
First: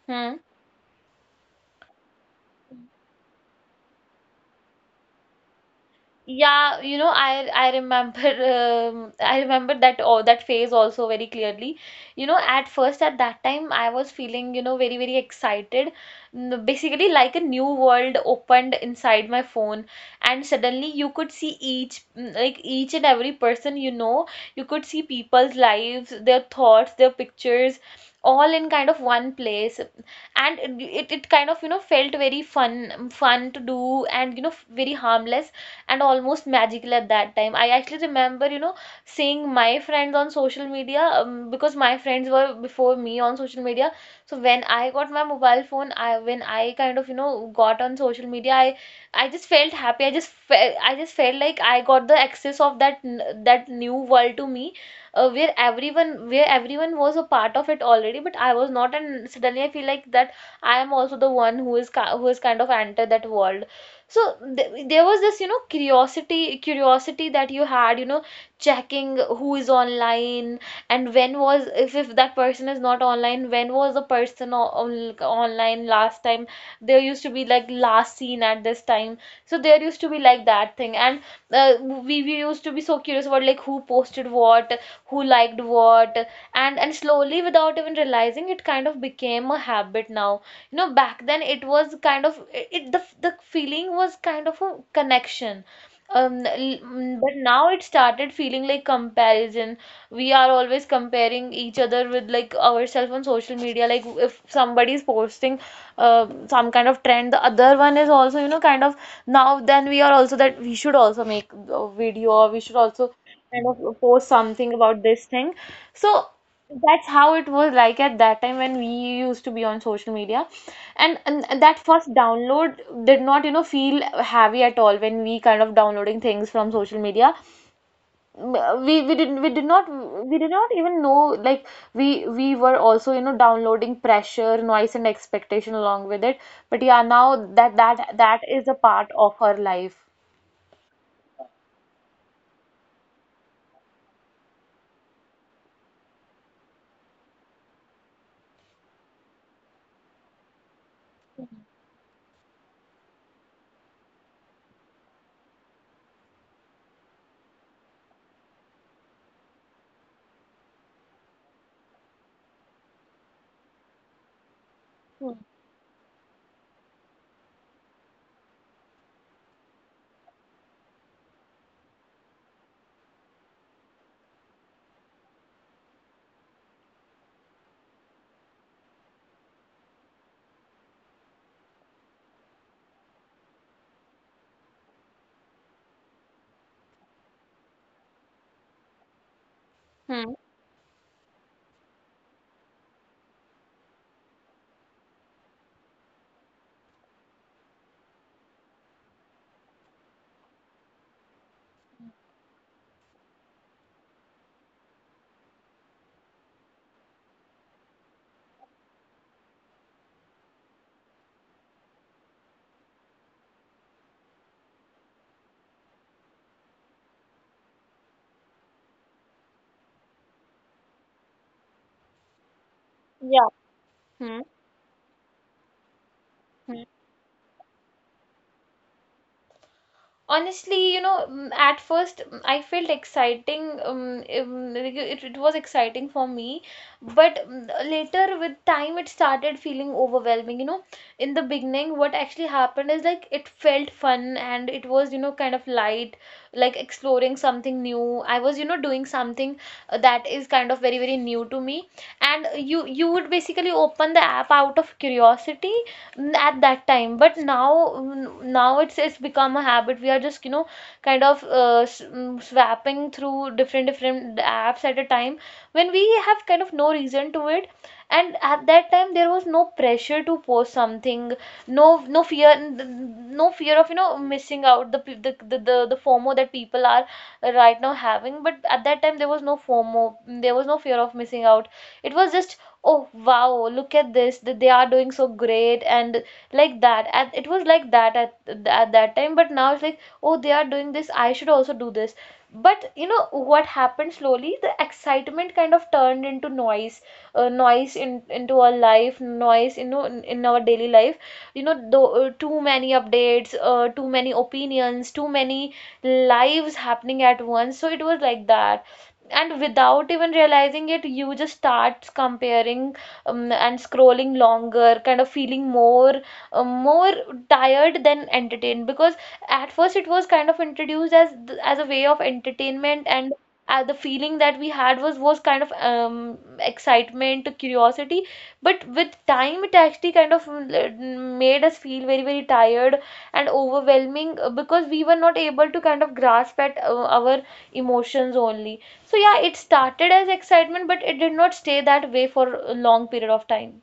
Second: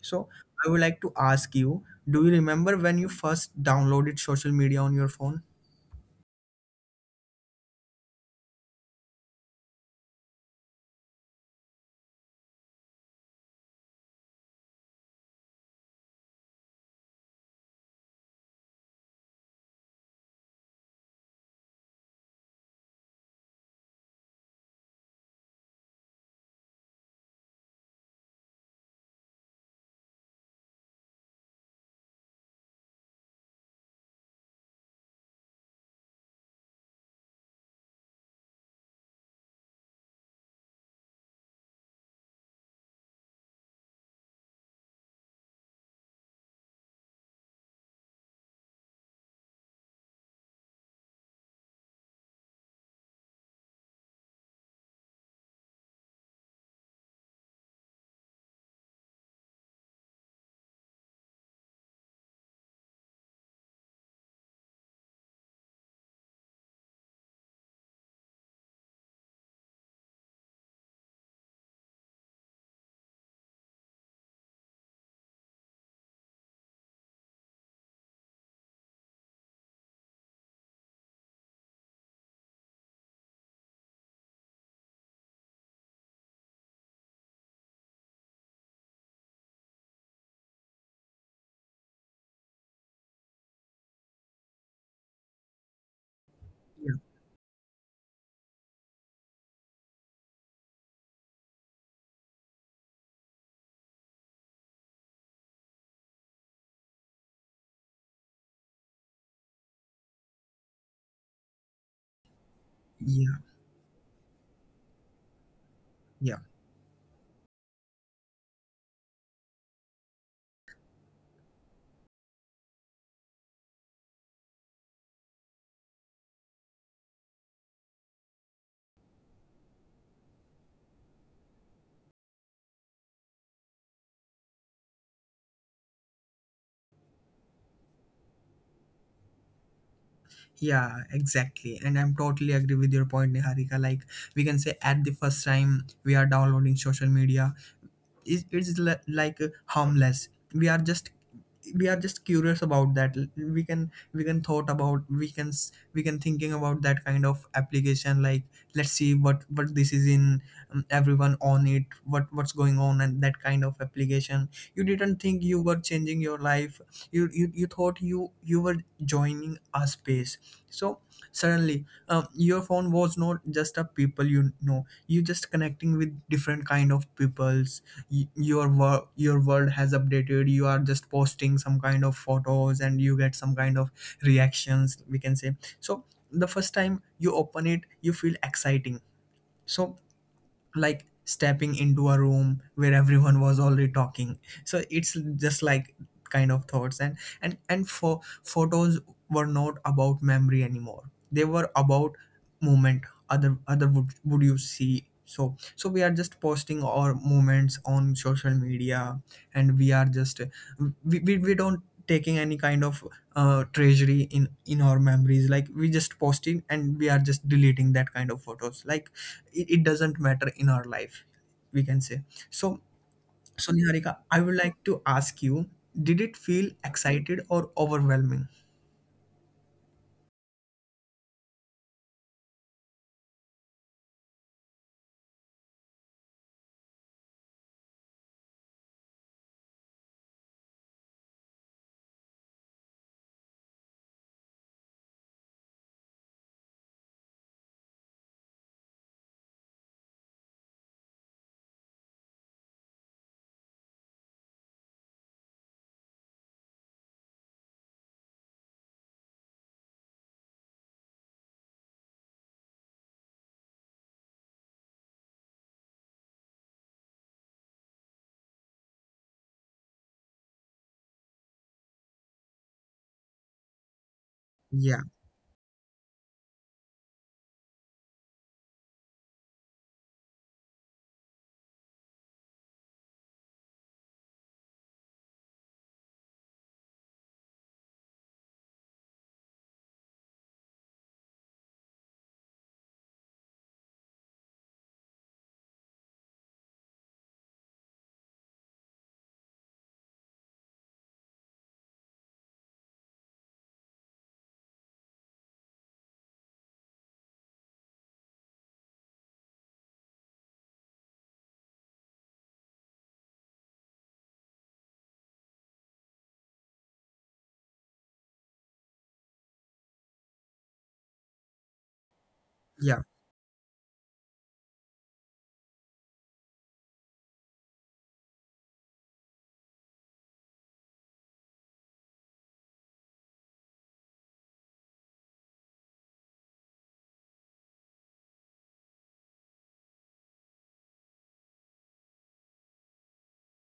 [SPEAKER 1] So
[SPEAKER 2] Hmm.
[SPEAKER 1] I would like to ask you, do you remember when you first downloaded social media on your phone?
[SPEAKER 2] Yeah, you know, I remember *laughs* I remember that, oh, that phase also very clearly. You know, at first, at that time, I was feeling, you know, very very excited. Basically like a new world opened inside my phone, and suddenly you could see each like each and every person, you know. You could see people's lives, their thoughts, their pictures, all in kind of one place, and it kind of, you know, felt very fun fun to do, and you know, very harmless and almost magical at that time. I actually remember, you know, seeing my friends on social media, because my friends were before me on social media. So when I got my mobile phone, I when I kind of, you know, got on social media, I just felt happy. I just felt like I got the access of that that new world to me, where everyone was a part of it already, but I was not, and suddenly I feel like that I am also the one who is who is kind of entered that world. So th there was this, you know, curiosity that you had, you know, checking who is online, and when was, if that person is not online, when was the person on, online last time. There used to be like last seen at this time, so there used to be like that thing. And uh, we used to be so curious about, like, who posted what, who liked what. And slowly, without even realizing, it kind of became a habit now. You know, back then, it was kind of it, the the feeling was kind of a connection.
[SPEAKER 1] Yeah,
[SPEAKER 2] But now it started feeling like comparison. We are always comparing each other with, like, ourselves on social media. Like if somebody is posting uh, some kind of trend, the other one is also, you know, kind of, now then we are also that we should also make a video, or we should also
[SPEAKER 1] yeah,
[SPEAKER 2] kind of post something about this thing. So
[SPEAKER 1] yeah,
[SPEAKER 2] that's how it was like at that time when we used to be on social media. And that first download did not, you know, feel heavy at all when we kind of downloading things from social media. Mm, we did not, we did not even know like we were also, you know, downloading pressure, noise and expectation along with it. But yeah, now that that is a part of our life.
[SPEAKER 1] yeah, exactly. And I'm totally agree with your point, Niharika. Like we can say, at the first time we are downloading social media, is— it's like harmless. We are just— we are just curious about that. We can— we can thought about, we can we can thinking about that kind of application, like let's see what— what this is in, everyone on it, what— what's going on and that kind of application. You didn't
[SPEAKER 2] Hmm.
[SPEAKER 1] think you were changing your life. You— you thought you— you were joining a space. So suddenly, your phone was not just a people, you know, you just connecting with different kind of people. Your work, your world has updated, you are just posting some kind of photos and you get some kind of reactions, we can say. So the first time you open it, you feel exciting. So
[SPEAKER 2] Hmm.
[SPEAKER 1] like stepping into a room where everyone was already talking. So it's just like kind of thoughts, and— and for photos were not about memory anymore, they were about moment. Other— other would you see? So so we are just posting our moments on social media, and we are just— we, we don't taking any kind of treasury in— in our memories. Like we just posting and we are just deleting that kind of photos, like it— it doesn't matter in our life, we can say. So
[SPEAKER 2] Yeah.
[SPEAKER 1] so Niharika, I would like to ask you, did it feel excited or overwhelming?
[SPEAKER 2] Honestly, you know, at first, I felt exciting. Like, it was exciting for me, but later with time, it started feeling overwhelming, you know. In the beginning, what actually happened is, like, it felt fun, and it was, you know, kind of light, like exploring something new. I was, you know, doing something that is kind of very very new to me. And you would basically open the app out of curiosity at that time, but now, now it's become a habit. We are just, you know, kind of swapping through different different apps at a time when we have kind of no reason to it. And at that time, there was no pressure to post something, no fear, no fear of, you know, missing out, the
[SPEAKER 1] Yeah,
[SPEAKER 2] FOMO that people are right now having. But at that time, there was no FOMO, there was no fear of missing out. It was just, oh wow, look at this, that they are doing so great, and like that. And it was like that at that time, but now it's like, oh, they are doing this, I should also do this. But you know what happened, slowly the excitement kind of turned into noise, noise in into our life, noise, you know, in our daily life. You know, though too many updates, too many opinions, too many lives happening at once. So it was like that. And without even realizing it, you just start comparing, and scrolling longer, kind of feeling more, more tired than entertained, because at first it was kind of introduced as as a way of entertainment,
[SPEAKER 1] yeah.
[SPEAKER 2] and the feeling that we had was kind of excitement, curiosity. But with time, it actually kind of made us feel very very tired and overwhelming, because we were not able to kind of grasp at our emotions only. So yeah, it started as excitement, but it did not stay that way for a long period of time.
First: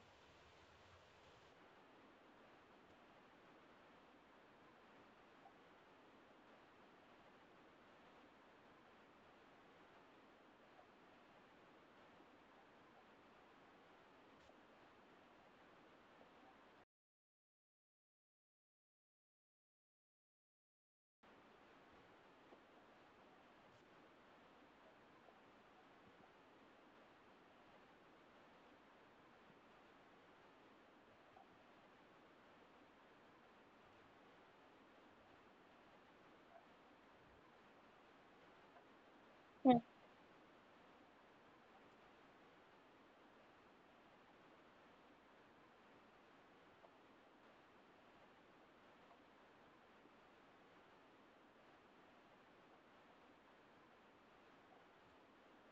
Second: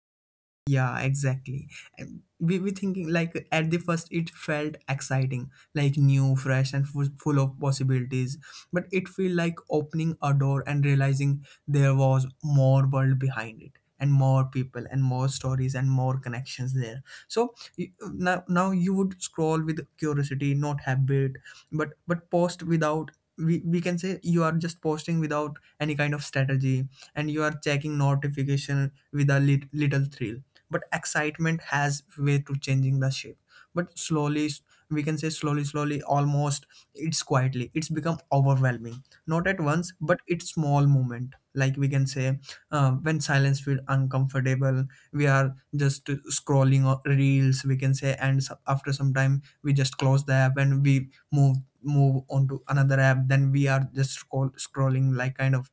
[SPEAKER 1] Yeah, exactly. And we were thinking, like at the first it felt exciting, like new, fresh, and full, full of possibilities. But it feel like opening a door and realizing there was more world behind it, and more people, and more stories, and more connections there. So now, now you would scroll with curiosity, not habit, but— but post without. We can say, you are just posting without any kind of strategy, and you are checking notification with a little thrill. But excitement has way to changing the shape, but slowly, we can say, slowly slowly almost. It's quietly— it's become overwhelming. Not at
[SPEAKER 2] Hmm.
[SPEAKER 1] once, but it's small moment, like we can say, when silence feels uncomfortable, we are just scrolling reels, we can say, and after some time we just close the app and we move on to another app. Then we are just scrolling, like kind of—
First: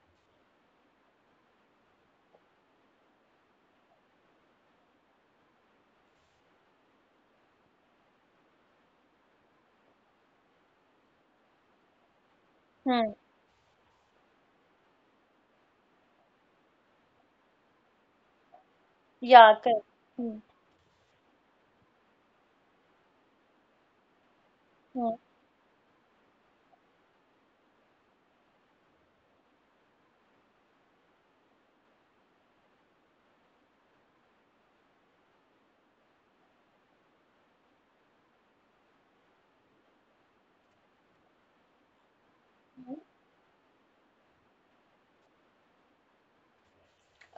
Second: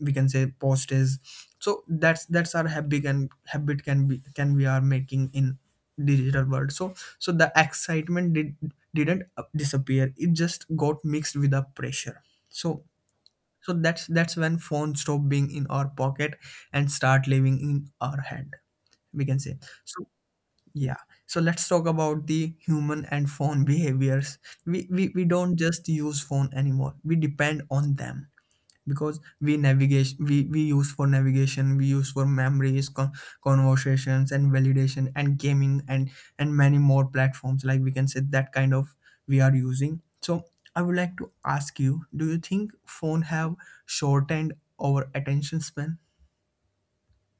[SPEAKER 1] we can say post is. So that's— that's our habit, and habit can be— can— we are making in digital world. So so the excitement did— didn't disappear, it just got mixed with the pressure. So
[SPEAKER 2] Hmm.
[SPEAKER 1] so that's— that's when phone stop being in our pocket and start living in our hand, we can say.
[SPEAKER 2] Yeah, correct.
[SPEAKER 1] So
[SPEAKER 2] Hmm.
[SPEAKER 1] yeah, so let's talk about the human and phone behaviors. We— we,
[SPEAKER 2] Hmm.
[SPEAKER 1] we don't just use phone anymore, we depend on them. Because we— navigation, we use for navigation, we use for memories, conversations, and validation, and gaming, and— and many more platforms, like we can say, that kind of we are using. So I would like to ask you, do you think phone have shortened our attention span?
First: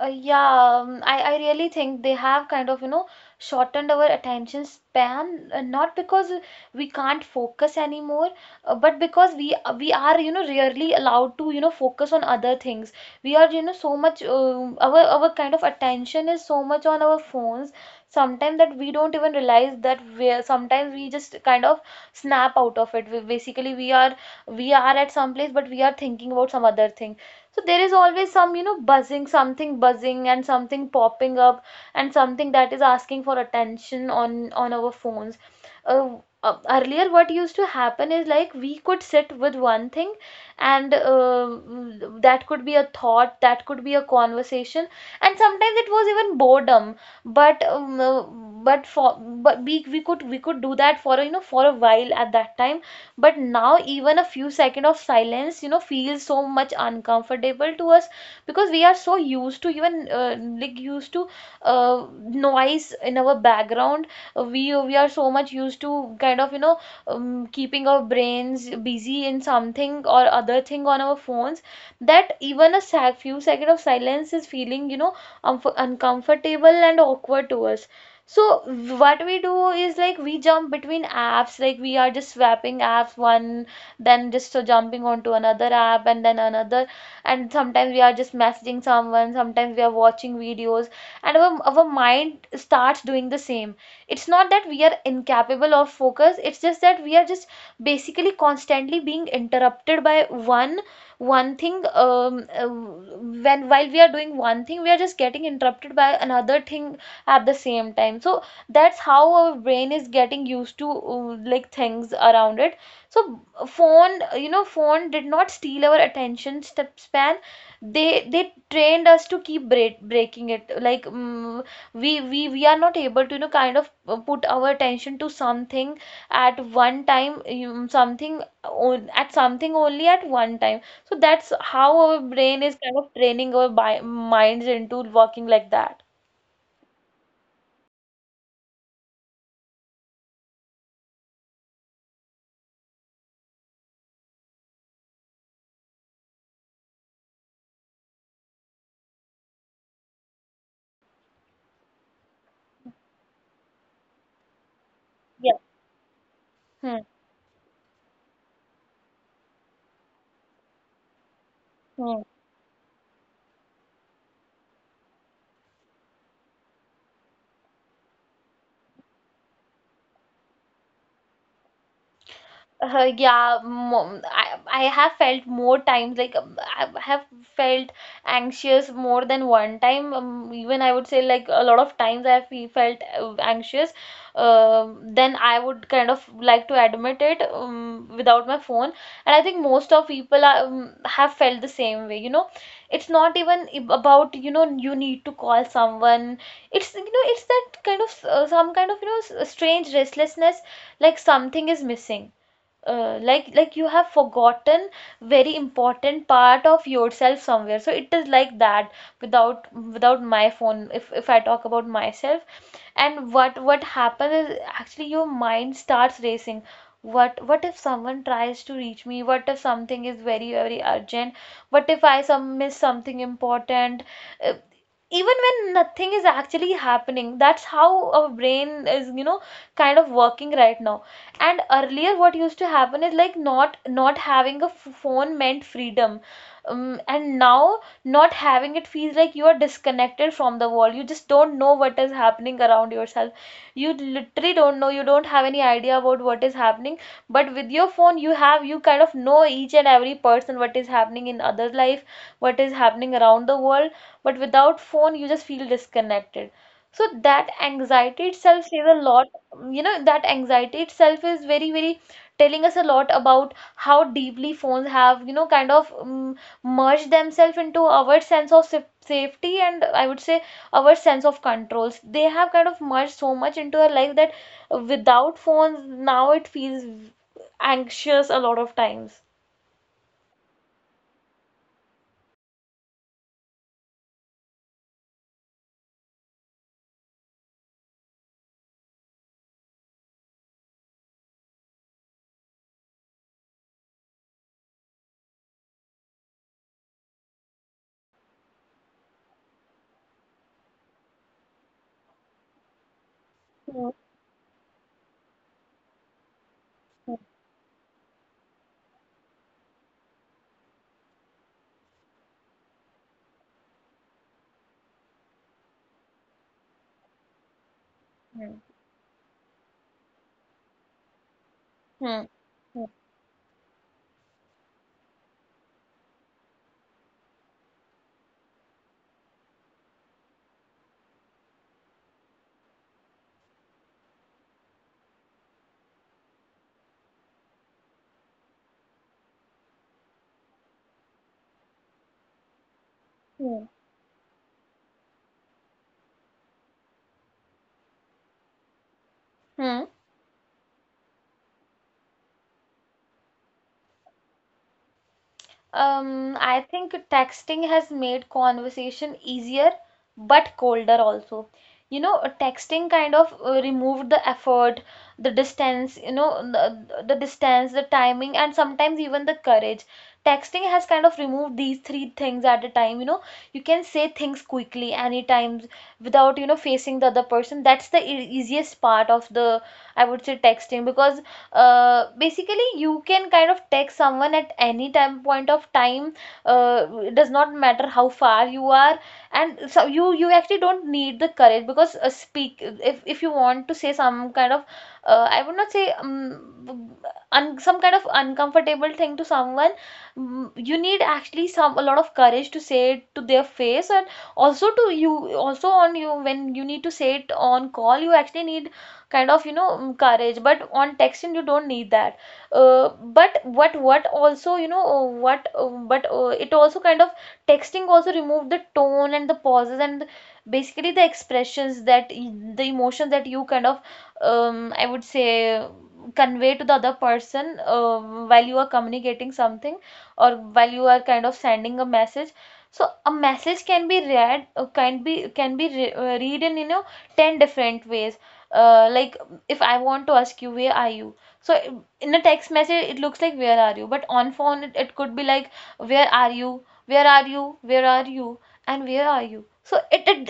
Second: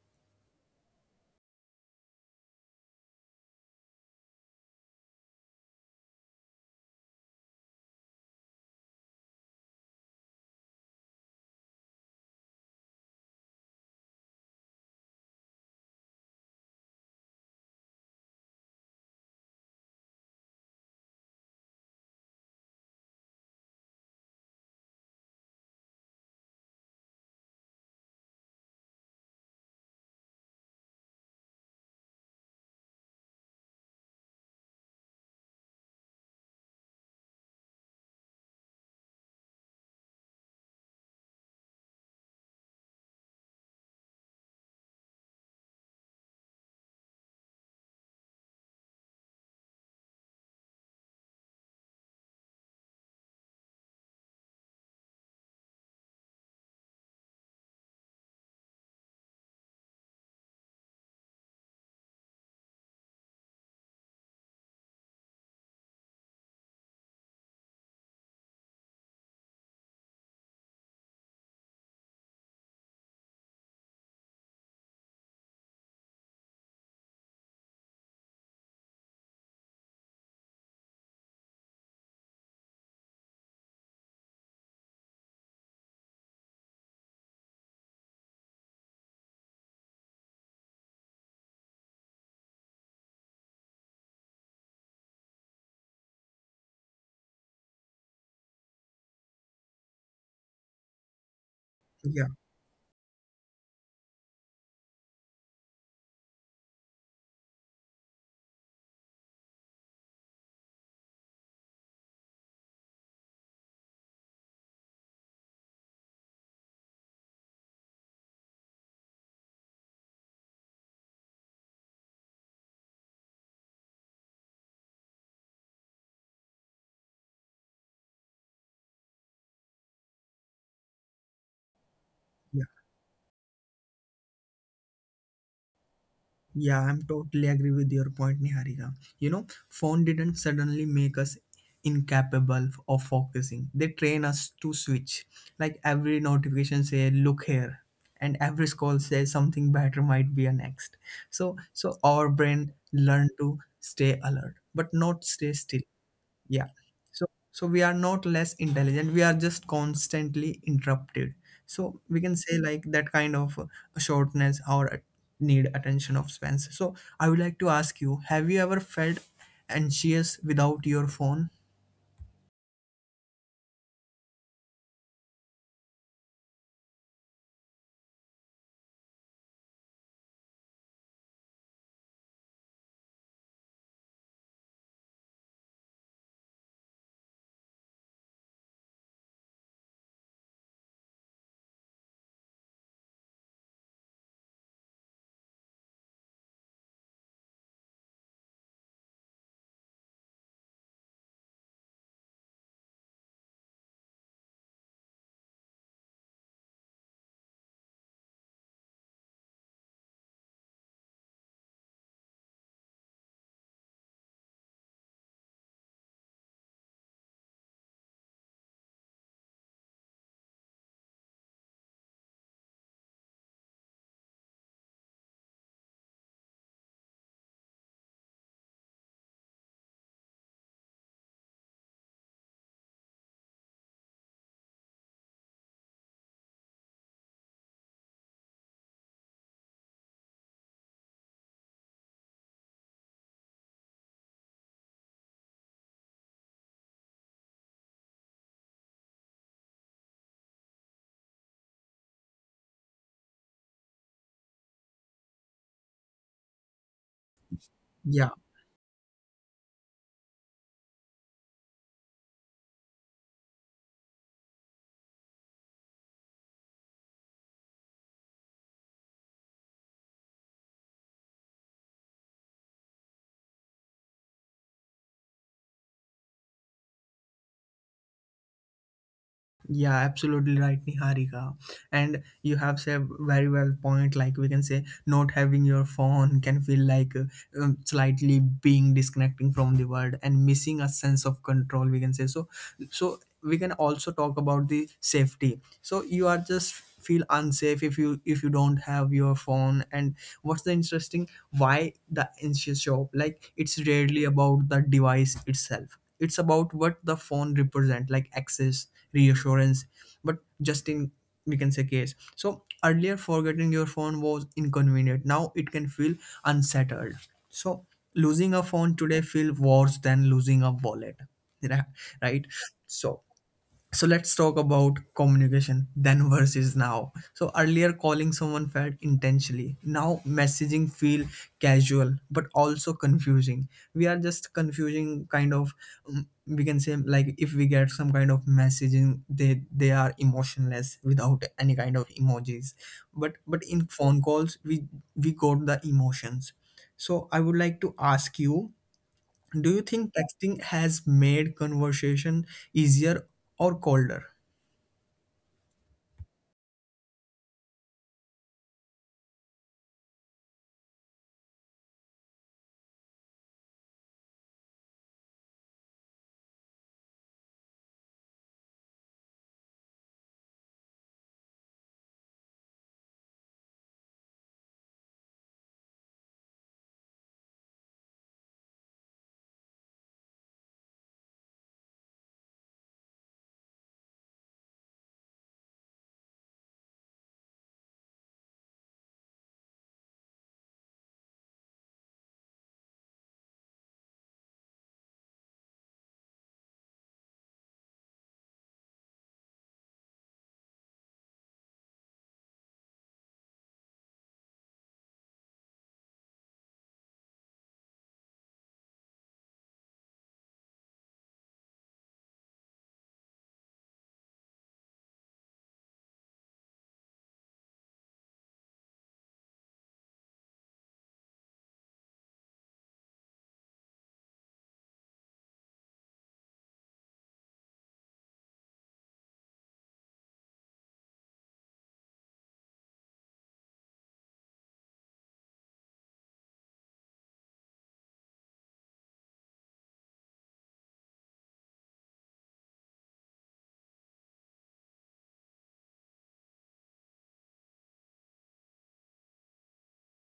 [SPEAKER 2] Yeah, I really think they have kind of, you know, shortened our attention span, not because we can't focus anymore, but because we are, you know, rarely allowed to, you know, focus on other things. We are, you know, so much, our kind of attention is so much on our phones sometimes, that we don't even realize that we sometimes we just kind of snap out of it. We, basically, we are at some place, but we are thinking about some other thing. So there is always some, buzzing, something buzzing, and something popping up, and something that is asking for attention on our phones. uh, Earlier what used to happen is, like, we could sit with one thing, and that could be a thought, that could be a conversation, and sometimes it was even boredom, but um, uh, but for but we could do that for a while at that time. But now even a few seconds of silence feels so much uncomfortable to us, because we are so used to, even like, used to uh, noise in our background. Uh, we we are so much used to, kind of, keeping our brains busy in something or other thing on our phones, that even a sec few seconds of silence is feeling, unf uncomfortable and awkward to us. So what we do is, like, we jump between apps, like we are just swapping apps, one, then just so jumping onto another app, and then another, and sometimes we are just messaging someone, sometimes we are watching videos, and our mind starts doing the same. It's not that we are incapable of focus, it's just that we are just basically constantly being interrupted by one thing.
[SPEAKER 1] Yeah.
[SPEAKER 2] Um uh, when while we are doing one thing we are just getting interrupted by another thing at the same time. So that's how our brain is getting used to, like, things around it. So, phone, phone did not steal our attention step span, they trained us to keep breaking it, like, we are not able to, kind of, put our attention to something at one time, at something only at one time. So that's how our brain is kind of training our minds into working like that.
[SPEAKER 1] Yeah, I'm totally agree with your point, Niharika. You know, phone didn't suddenly make us incapable of focusing. They train us to switch. Like every notification say, look here. And every scroll says something better might be a next. So so our brain learn to stay alert, but not stay
[SPEAKER 2] Yeah.
[SPEAKER 1] still. Yeah.
[SPEAKER 2] Hmm.
[SPEAKER 1] So so we are not less intelligent, we are just constantly interrupted. So we
[SPEAKER 2] Yeah.
[SPEAKER 1] can say like that kind of shortness or need attention of spans. So I would like to ask you, have you ever felt anxious without your phone?
[SPEAKER 2] Yeah, mo I, I have felt more times, like, I have felt anxious more than one time. Even I would say, like, a lot of times I have felt anxious. Um then I would kind of like to admit it, without my phone. And I think most of people have felt the same way. It's not even about, you need to call someone. It's you know it's that kind of, some kind of, strange restlessness, like something is missing, like you have forgotten very important part of yourself somewhere, so it is like that. Without my phone, if I talk about myself, and what happens is, actually, your mind starts racing. What if someone tries to reach me? What if something is very, very urgent? What if I some miss something important? Uh, Even when nothing is actually happening, that's how our brain is, kind of, working right now. And earlier what used to happen is, like, not having a phone meant freedom. And now not having it feels like you are disconnected from the world. You just don't know what is happening around yourself. You literally don't know. You don't have any idea about what is happening. But with your phone, you kind of know each and every person, what is happening in other life, what is happening around the world. But without phone, you just feel disconnected. So that
[SPEAKER 1] Yeah.
[SPEAKER 2] anxiety itself says a lot. That anxiety itself is very, very telling us a lot about how deeply phones have, kind of, merge themselves into our sense of safety, and I would say our sense of controls. They have kind of merged so much into our life that without phones now it feels anxious a lot of times.
[SPEAKER 1] Yeah, absolutely right, Niharika. And you have said very well point. Like we can say, not having your phone can feel like slightly being disconnecting from the world and missing a sense of control, we can say. So. So we can also talk about the safety. So you are just feel unsafe if you don't have your phone, and what's the interesting why the anxious shop, like it's
[SPEAKER 2] Hmm.
[SPEAKER 1] rarely about the device itself, it's about what the phone represent, like access, reassurance, but just in we can say case. So earlier forgetting your phone was inconvenient, now it can feel unsettled. So losing a phone today feel worse than losing a wallet. *laughs*
[SPEAKER 2] Hmm.
[SPEAKER 1] Right. So so let's talk about communication then versus now. So earlier calling someone felt intentionally, now messaging feel casual but also confusing. We are just confusing kind of, we can say, like if we get some kind of messaging, they are emotionless without any kind of emojis. But
[SPEAKER 2] Hmm.
[SPEAKER 1] in phone calls, we got the emotions. So I would like to ask you, do you
[SPEAKER 2] Hmm.
[SPEAKER 1] think texting has made conversation easier or colder?
[SPEAKER 2] I think texting has made conversation easier, but colder also. Texting kind of removed the effort, the distance, the distance, the timing, and sometimes even the courage. Texting has kind of removed these three things at a time. You can say things quickly, anytime, without, facing the other person. That's the e easiest part of the, I would say, texting, because basically you can kind of text someone at any time, point of time. It does not matter how far you are, and so you actually don't need the courage, because speak if you want to say some kind of, I would not say, some kind of uncomfortable thing to someone, you need actually some a lot of courage to say it to their face, and also to you, also on you, when you need to say it on call, you actually need, kind of, courage, but on texting you don't need that. uh, but what also you know what but it also kind of, texting also remove the tone and the pauses, and basically the expressions that the emotion that you kind of, I would say, convey to the other person, while you are communicating something, or while you are kind of sending a message. So a message can be read, can be read in, 10 different ways. Like, if I want to ask you where are you, so in a text message it looks like "where are you," but on phone, it could be like, where are you, where are you, where are you, and where are you. So it, it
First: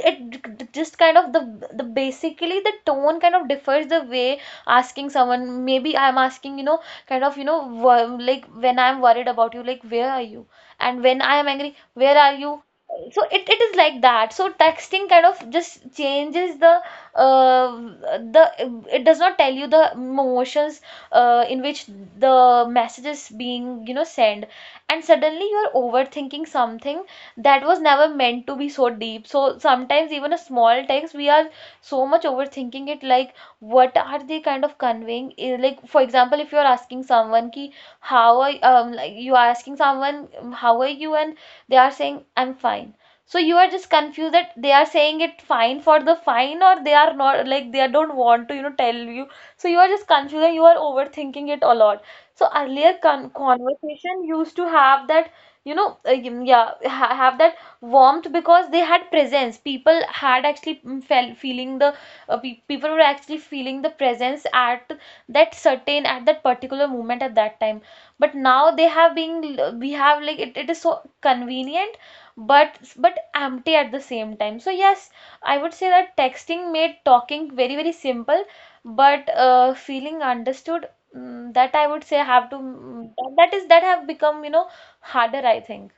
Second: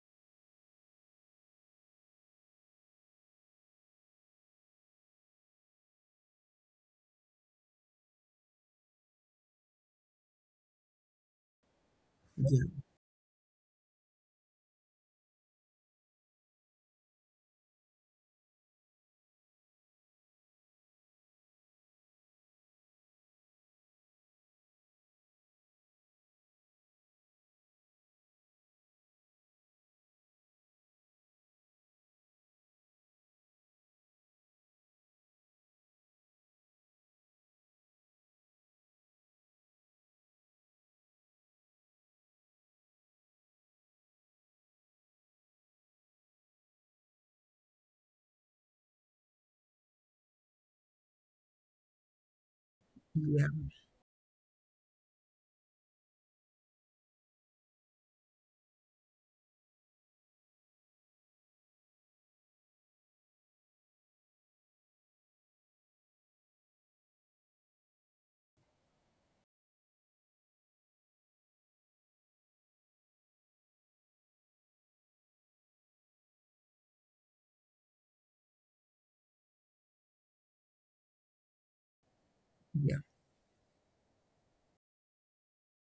[SPEAKER 2] it just kind of, the basically the tone kind of differs, the way asking someone, maybe I'm asking, kind of, like, when I'm worried about you, like where are you, and when I am angry, where are you.
[SPEAKER 1] Yeah,
[SPEAKER 2] So it is like that, so texting kind of just changes the, uh, the it does not tell you the emotions, in which the message is being, sent, and suddenly you are overthinking something that was never meant to be so deep. So sometimes even a small text we are so much overthinking it, like, what are they kind of conveying? Like, for example, if you are asking someone, ki how are like, you are asking someone, how are you, and they are saying I'm fine. So you are just confused that they are saying it fine for the fine, or they are not, like, they don't want to, tell you. So you are just confused and you are overthinking it a lot. So earlier
[SPEAKER 1] yeah,
[SPEAKER 2] conversation used to have that, you know uh, y- yeah ha have that warmth, because they had presence, people had actually, felt feeling the, pe people were actually feeling the presence at that certain at that particular moment, at that time. But now they have been we have, like, it is so convenient, but empty at the same time. So yes, I would say that texting made talking very, very simple, but, feeling understood, that I would say,
[SPEAKER 1] yeah,
[SPEAKER 2] that have become, harder, I think.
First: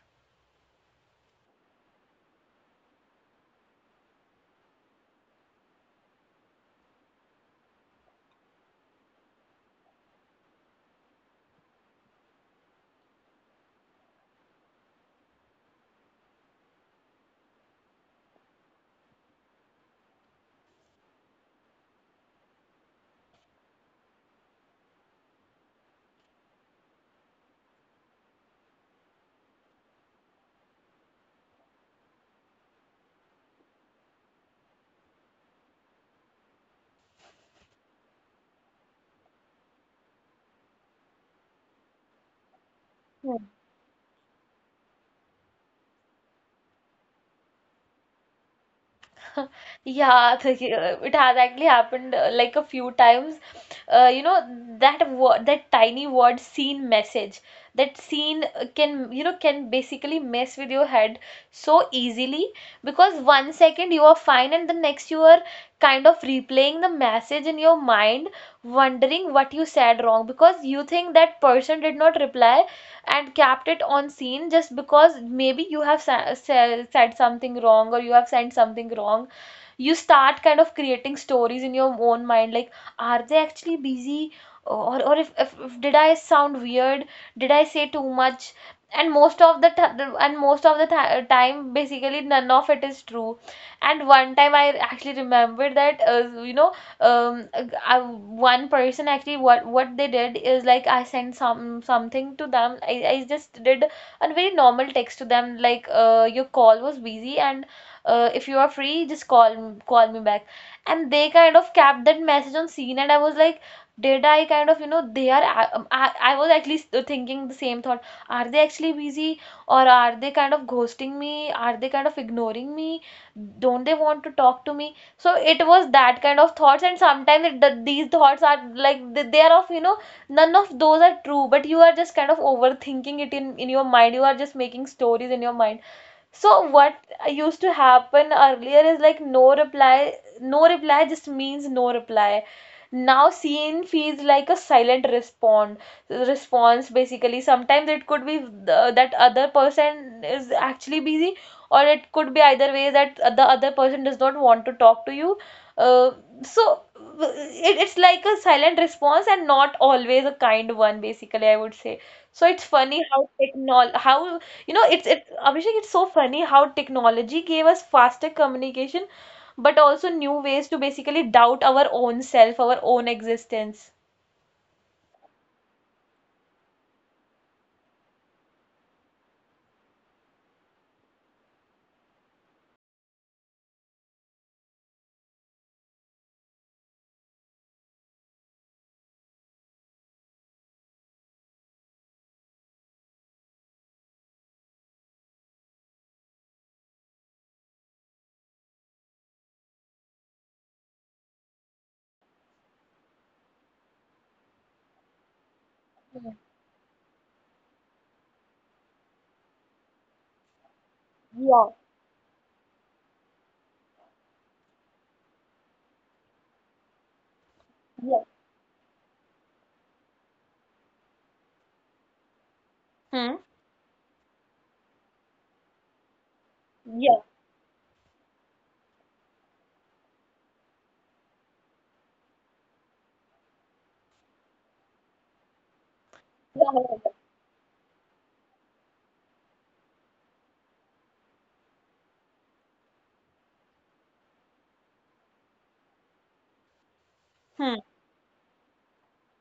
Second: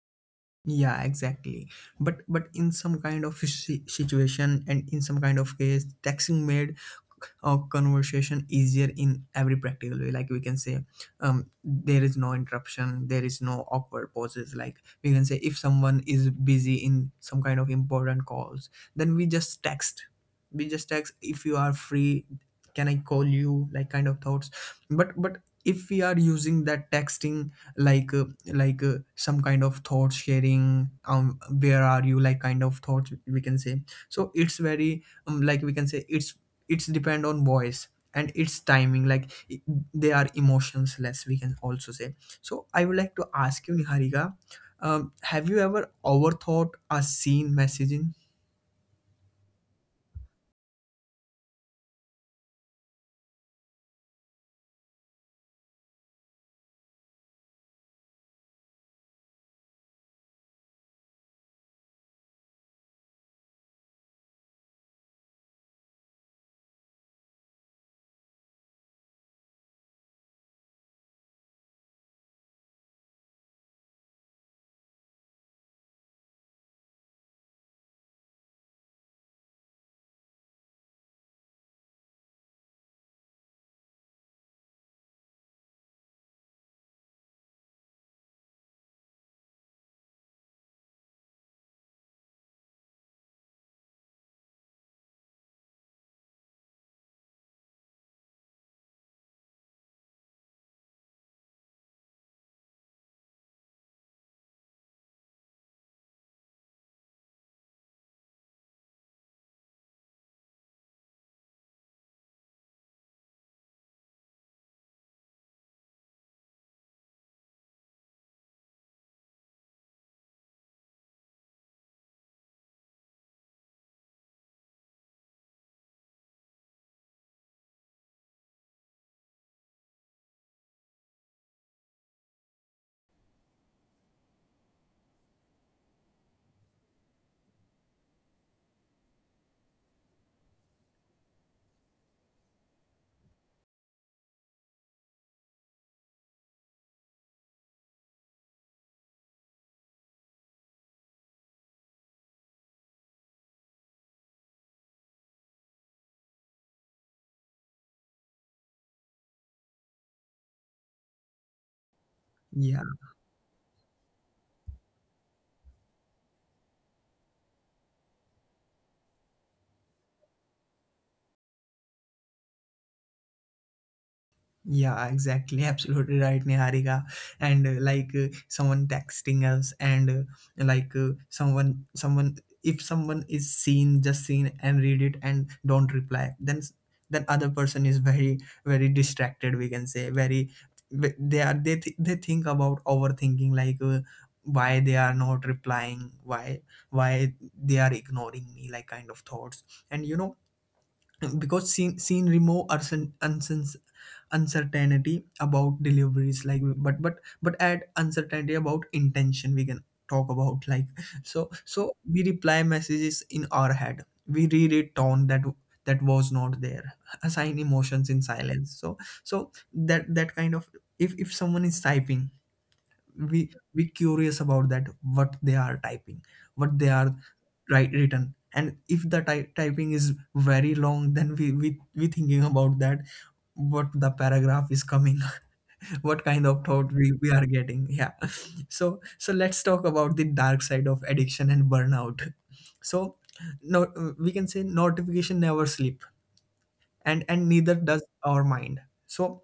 [SPEAKER 1] yeah, exactly. But in some kind of situation and in some kind of case, texting made a conversation easier in every practical way. Like we can say, there is no interruption, there is no awkward pauses. Like we can say, if someone is busy in some kind of important calls, then we just text. We just text. If you are free, can I call you? Like kind of thoughts. But if we are using that texting, like uh, like some kind of thought sharing, where are you, like kind of thoughts we can say. So it's very, like we can say, it's depend on voice and its timing, they are emotions less, we can also say. So I would like to ask you, Niharika, have you ever overthought a scene messaging?
[SPEAKER 2] *laughs* Yeah, the, it has actually happened, like, a few times. Uh, you know that word, that tiny word, scene message. That scene can basically mess with your head so easily, because 1 second you are fine and the next you are kind of replaying the message in your mind, wondering what you said wrong, because you think that person did not reply and kept it on scene, just because maybe you have said something wrong, or you have sent something wrong. You start kind of creating stories in your own mind, like, are they actually busy, or if did I sound weird, did I say too much? And most of the time basically none of it is true. And one time I actually remembered that, um one person actually, what they did is, like, I sent something to them. I just did a very normal text to them, like, your call was busy, and if you are free just call me back. And they kind of kept that message on scene, and I was like, did I kind of, they are I was at least, thinking the same thought, are they actually busy, or are they kind of ghosting me, are they kind of ignoring me, don't they want to talk to me? So it was that kind of thoughts, and sometimes, that these thoughts are like, they are of, none of those are true, but you are just kind of overthinking it in your mind, you are just making stories in your mind. So what used to happen earlier is, like, no reply, no reply just means no reply. Now seen feels like a silent respond response, basically. Sometimes it could be that other person is actually busy, or it could be either way that the other person does not want to talk to you. Uh, so it's like a silent response, and not always a kind one, basically, I would say. So it's
[SPEAKER 1] Yeah.
[SPEAKER 2] funny how technol how, it's Abhishek, it's so funny how technology gave us faster communication, but also new ways to basically doubt our own self, our own existence.
[SPEAKER 1] Yeah, exactly. *laughs* Absolutely right, Niharika. And like someone texting us, and if someone is seen, just seen and read it and don't reply, then then other person is very, very distracted. We can say very. They are, they they think about overthinking, like why they are not replying, why they are ignoring me, like kind of thoughts. And you know, because seen remove or uncertainty about deliveries, like, but add uncertainty about intention, we can talk about. Like so
[SPEAKER 2] Yeah,
[SPEAKER 1] so we reply messages in our head, we read a tone that was not there, assign emotions in
[SPEAKER 2] yeah.
[SPEAKER 1] silence. So that kind of, if someone is typing,
[SPEAKER 2] Hmm.
[SPEAKER 1] we curious about that, what they are typing, what they are
[SPEAKER 2] Yeah,
[SPEAKER 1] write written. And if the typing is very long, then we thinking about that, what the paragraph is coming. *laughs* What kind of thought
[SPEAKER 2] yeah.
[SPEAKER 1] we are getting, yeah. *laughs* So let's talk about the dark side of addiction and burnout. So no, we can say notification never sleep, and neither
[SPEAKER 2] Yeah.
[SPEAKER 1] does our mind. So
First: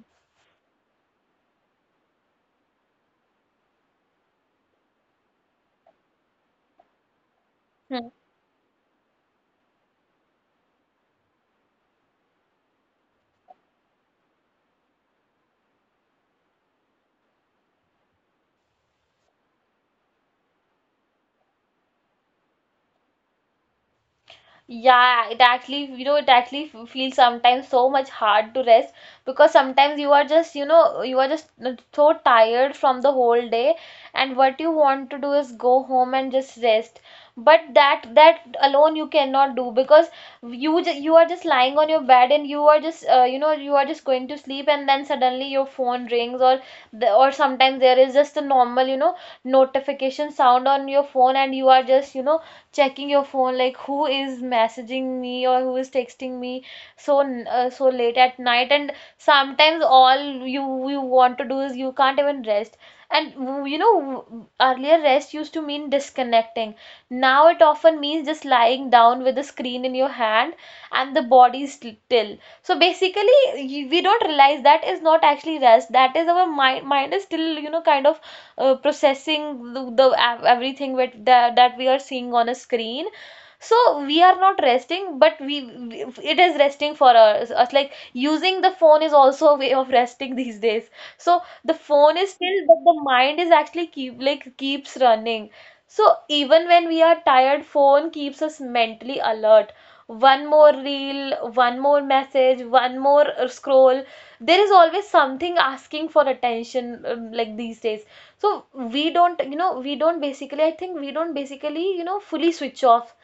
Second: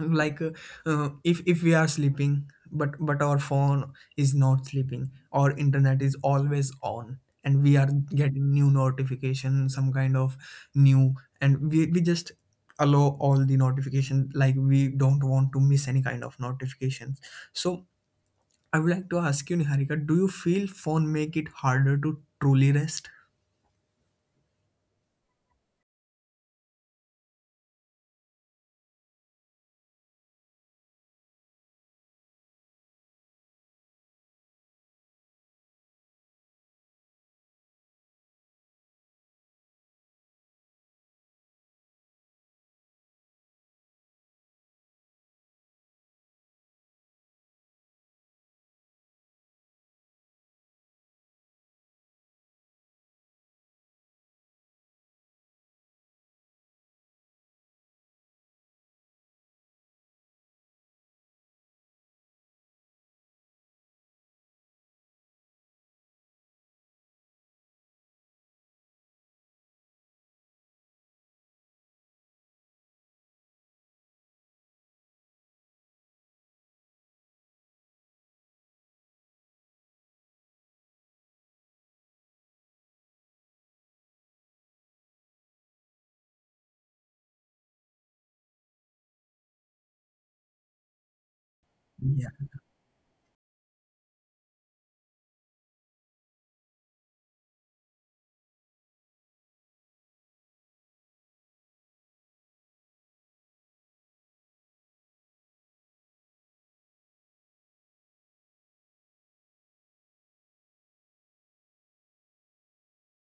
[SPEAKER 1] like if we are sleeping, but our phone is not sleeping, our internet is always on, and we are
[SPEAKER 2] Hmm.
[SPEAKER 1] getting new notification, some kind of new. And we just allow all the notification, like we don't want to miss any kind of notifications. So I would like to ask you, Niharika, do you feel phone make it harder to truly rest?
[SPEAKER 2] Yeah, it actually, you know, it actually feels sometimes so much hard to rest because sometimes you are just, you know, you are just so tired from the whole day, and what you want to do is go home and just rest. But that alone you cannot do because you are just lying on your bed and you are just, you know, you are just going to sleep and then suddenly your phone rings or or sometimes there is just a normal, you know, notification sound on your phone and you are just, you know, checking your phone like who is messaging me or who is texting me so so late at night, and sometimes all you want to do is you can't even rest. And you know, earlier rest used to mean disconnecting. Now it often means just lying down with the screen in your hand and the body still. So basically, we don't realize that is not actually rest. That is our mind is still, you know, kind of processing everything with that we are seeing on a screen. So we are not resting, but we, it is resting for us, like using the phone is also a way of resting *laughs* these days. So the phone
[SPEAKER 1] Yeah.
[SPEAKER 2] is still, but the mind is actually keep like keeps running. So even when we are tired, phone keeps us mentally alert. One more reel, one more message, one more scroll. There is always something asking for attention, like these days. So we don't, you know, we don't basically, I think we don't basically, you know, fully switch off.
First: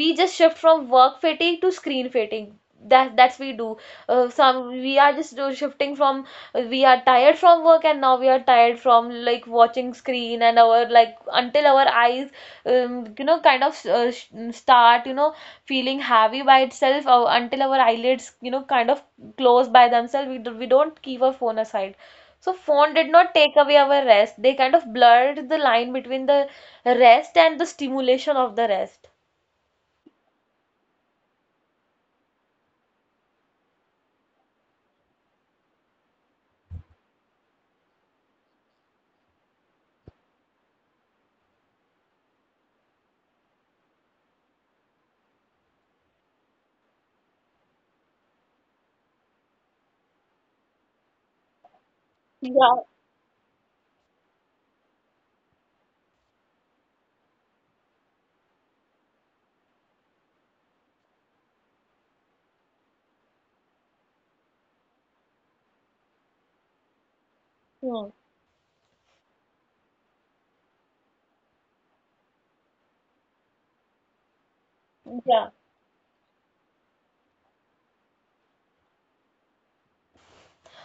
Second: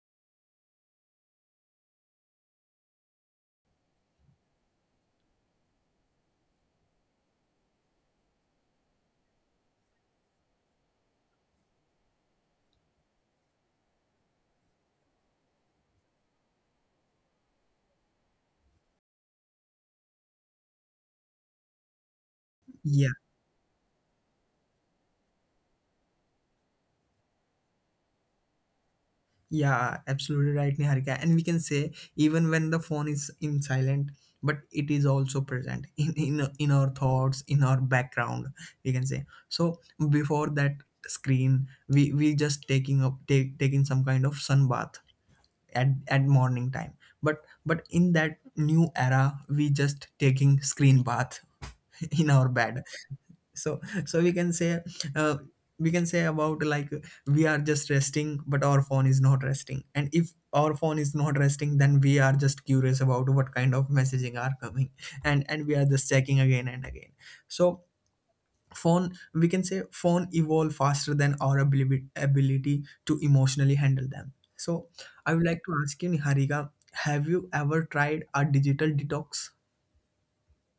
[SPEAKER 2] We just shift from work fatigue to screen fatigue. That's we do. Some we are just shifting from we are tired from work and now we are tired from like watching screen, and our like until our eyes, you know, kind of start, you know, feeling heavy by itself, or until our eyelids, you know, kind of close by themselves, we, do, we don't keep our phone aside. So phone
[SPEAKER 1] Yeah.
[SPEAKER 2] did not take away our rest. They kind of blurred the line between the rest and the stimulation of the rest.
[SPEAKER 1] Yeah, absolutely right, Niharika. And we can say even when the phone is in silent, but it is also present *laughs* in our thoughts, in our background. We can say. So before that screen, we just taking some kind of sun bath at morning time. But but in that new era, we just taking screen bath *laughs* in our
[SPEAKER 2] Yeah.
[SPEAKER 1] bed. So so we can say, uh, we can say about, like we are just resting but our phone is not resting, and if our phone is not resting, then we are just curious about what kind of messaging are coming, and we are just checking again and again. So
[SPEAKER 2] Hmm.
[SPEAKER 1] phone, we can say, phone evolve faster than our ability to emotionally handle them. So I
[SPEAKER 2] Yeah.
[SPEAKER 1] would like to ask you, Niharika, have you ever tried a digital detox?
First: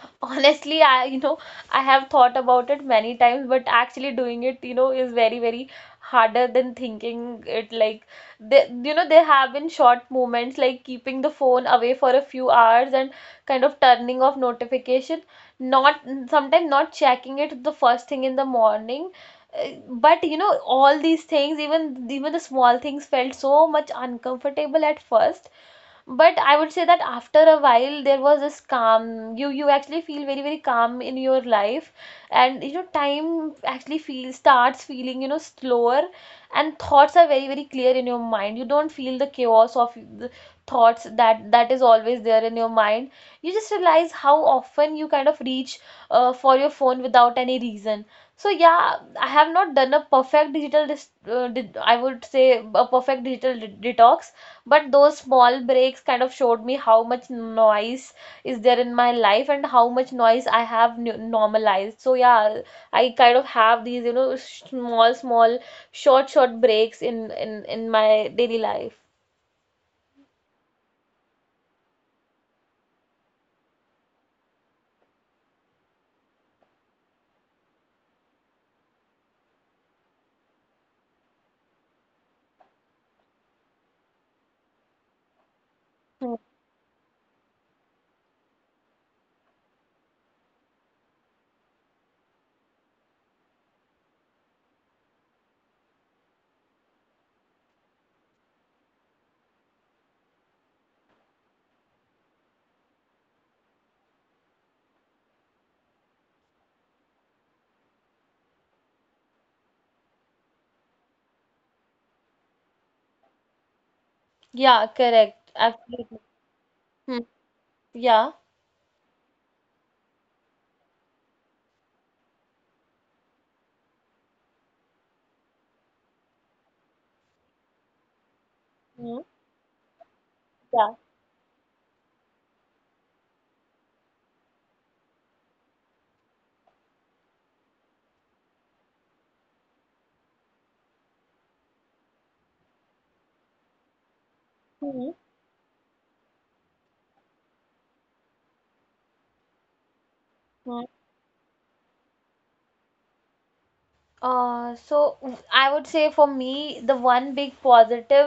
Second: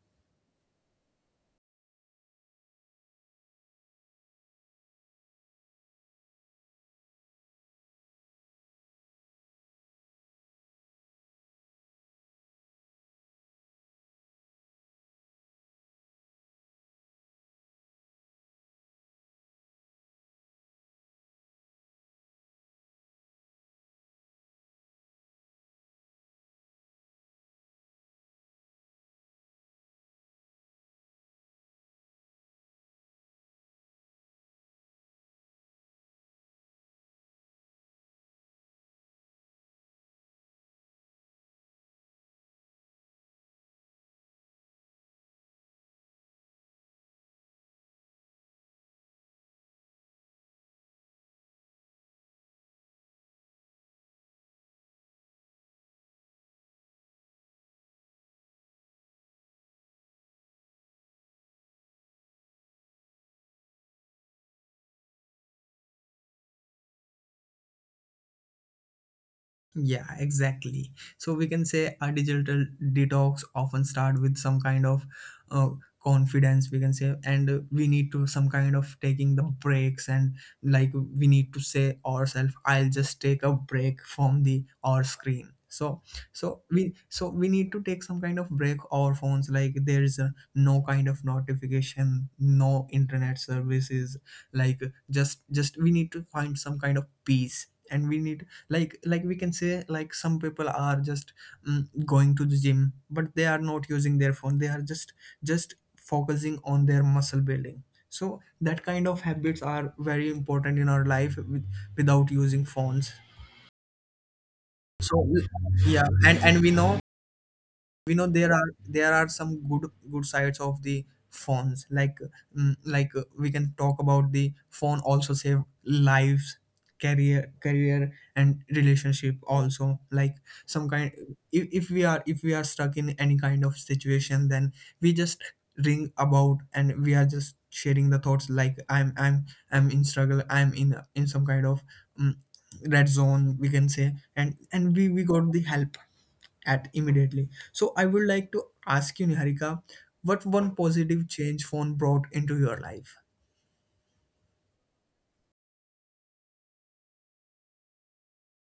[SPEAKER 2] *laughs* Honestly, I, you know, I have thought about it many times, but actually doing it, you know, is very very harder than thinking it. Like they, you know, there have been short moments like keeping the phone away for a few hours and kind of turning off notification, not sometimes not checking it the first thing in the morning. Uh, but you know, all these things, even even the small things, felt so much uncomfortable at first. But I would say that after a while there was this calm. You actually feel very very calm in your life. And you know, time actually feels starts feeling, you know, slower. And thoughts are very very clear in your mind. You don't feel the chaos of the thoughts that is always there in your mind. You just realize how often you kind of reach for your phone without any reason. So yeah, I have not done a perfect digital I would say a perfect digital detox, but those small breaks kind of showed me how much noise is there in my life and how much noise I have n normalized. So yeah, I kind of have these, you know, small, small, short, short breaks in my daily life.
[SPEAKER 1] Yeah, exactly. So we can say a digital detox often start with some kind of, uh, confidence, we can say, and we need to some kind of taking the breaks, and like we need to say ourselves, I'll just take a break from the our screen. So
[SPEAKER 2] Hmm.
[SPEAKER 1] so we need to take some kind of break our phones, like there is a, no kind of notification, no internet services, like, just we need to find some kind of peace. And we need, like we can say, like some people are just, mm, going to the gym but they are not using their phone, they are just just focusing on their muscle building. So that kind of habits are very important in our life, with, without using phones.
[SPEAKER 2] Yeah, correct.
[SPEAKER 1] Yeah.
[SPEAKER 2] Absolutely.
[SPEAKER 1] And we know,
[SPEAKER 2] Hmm.
[SPEAKER 1] we know
[SPEAKER 2] Yeah.
[SPEAKER 1] there are, there are some good good sides of the phones, like, like we can talk about the phone also save lives, career and
[SPEAKER 2] Hmm.
[SPEAKER 1] relationship also. Like some
[SPEAKER 2] Yeah.
[SPEAKER 1] kind, if we are, if we are stuck in any kind of situation, then we just ring about, and we are just sharing the thoughts, like, I'm in struggle, I'm in some kind of, mm, red zone, we can say, and we got the help at immediately. So I would like to ask you, Niharika, what one
[SPEAKER 2] Hmm.
[SPEAKER 1] positive change phone brought into your life?
[SPEAKER 2] So I would say for me, the one big positive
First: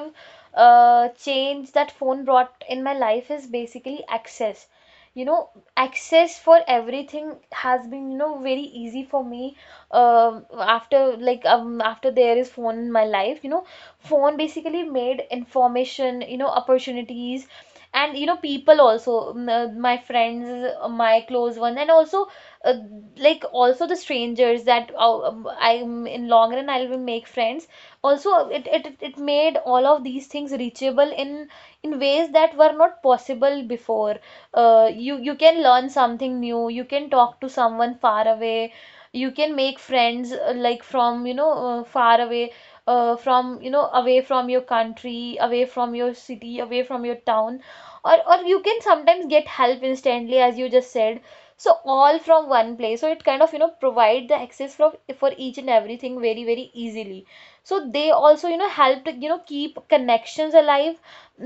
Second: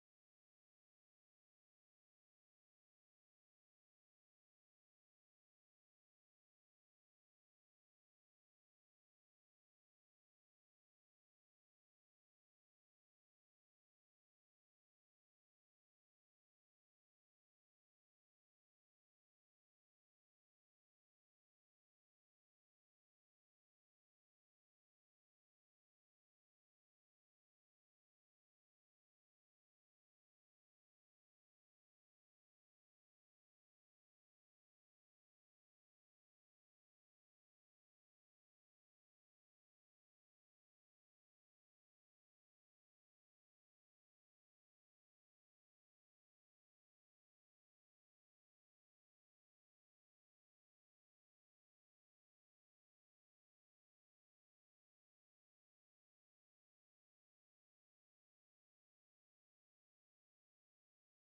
[SPEAKER 2] change that phone brought in my life is basically access. You know, access for everything has been, you know, very easy for me. After like after there is phone in my life, you know, phone basically made information, you know, opportunities, and you know, people also, my friends, my close ones, and also uh, like also the strangers that I'm in long run I will make friends. Also, it made all of these things reachable in ways that were not possible before. You can learn something new. You can talk to someone far away. You can make friends like from you know far away. From you know away from your country, away from your city, away from your town, or you can sometimes get help instantly as you just said. So all from one place. So it kind of, you know, provide the access for each and everything very very easily. So they also, you know, help to, you know, keep connections alive,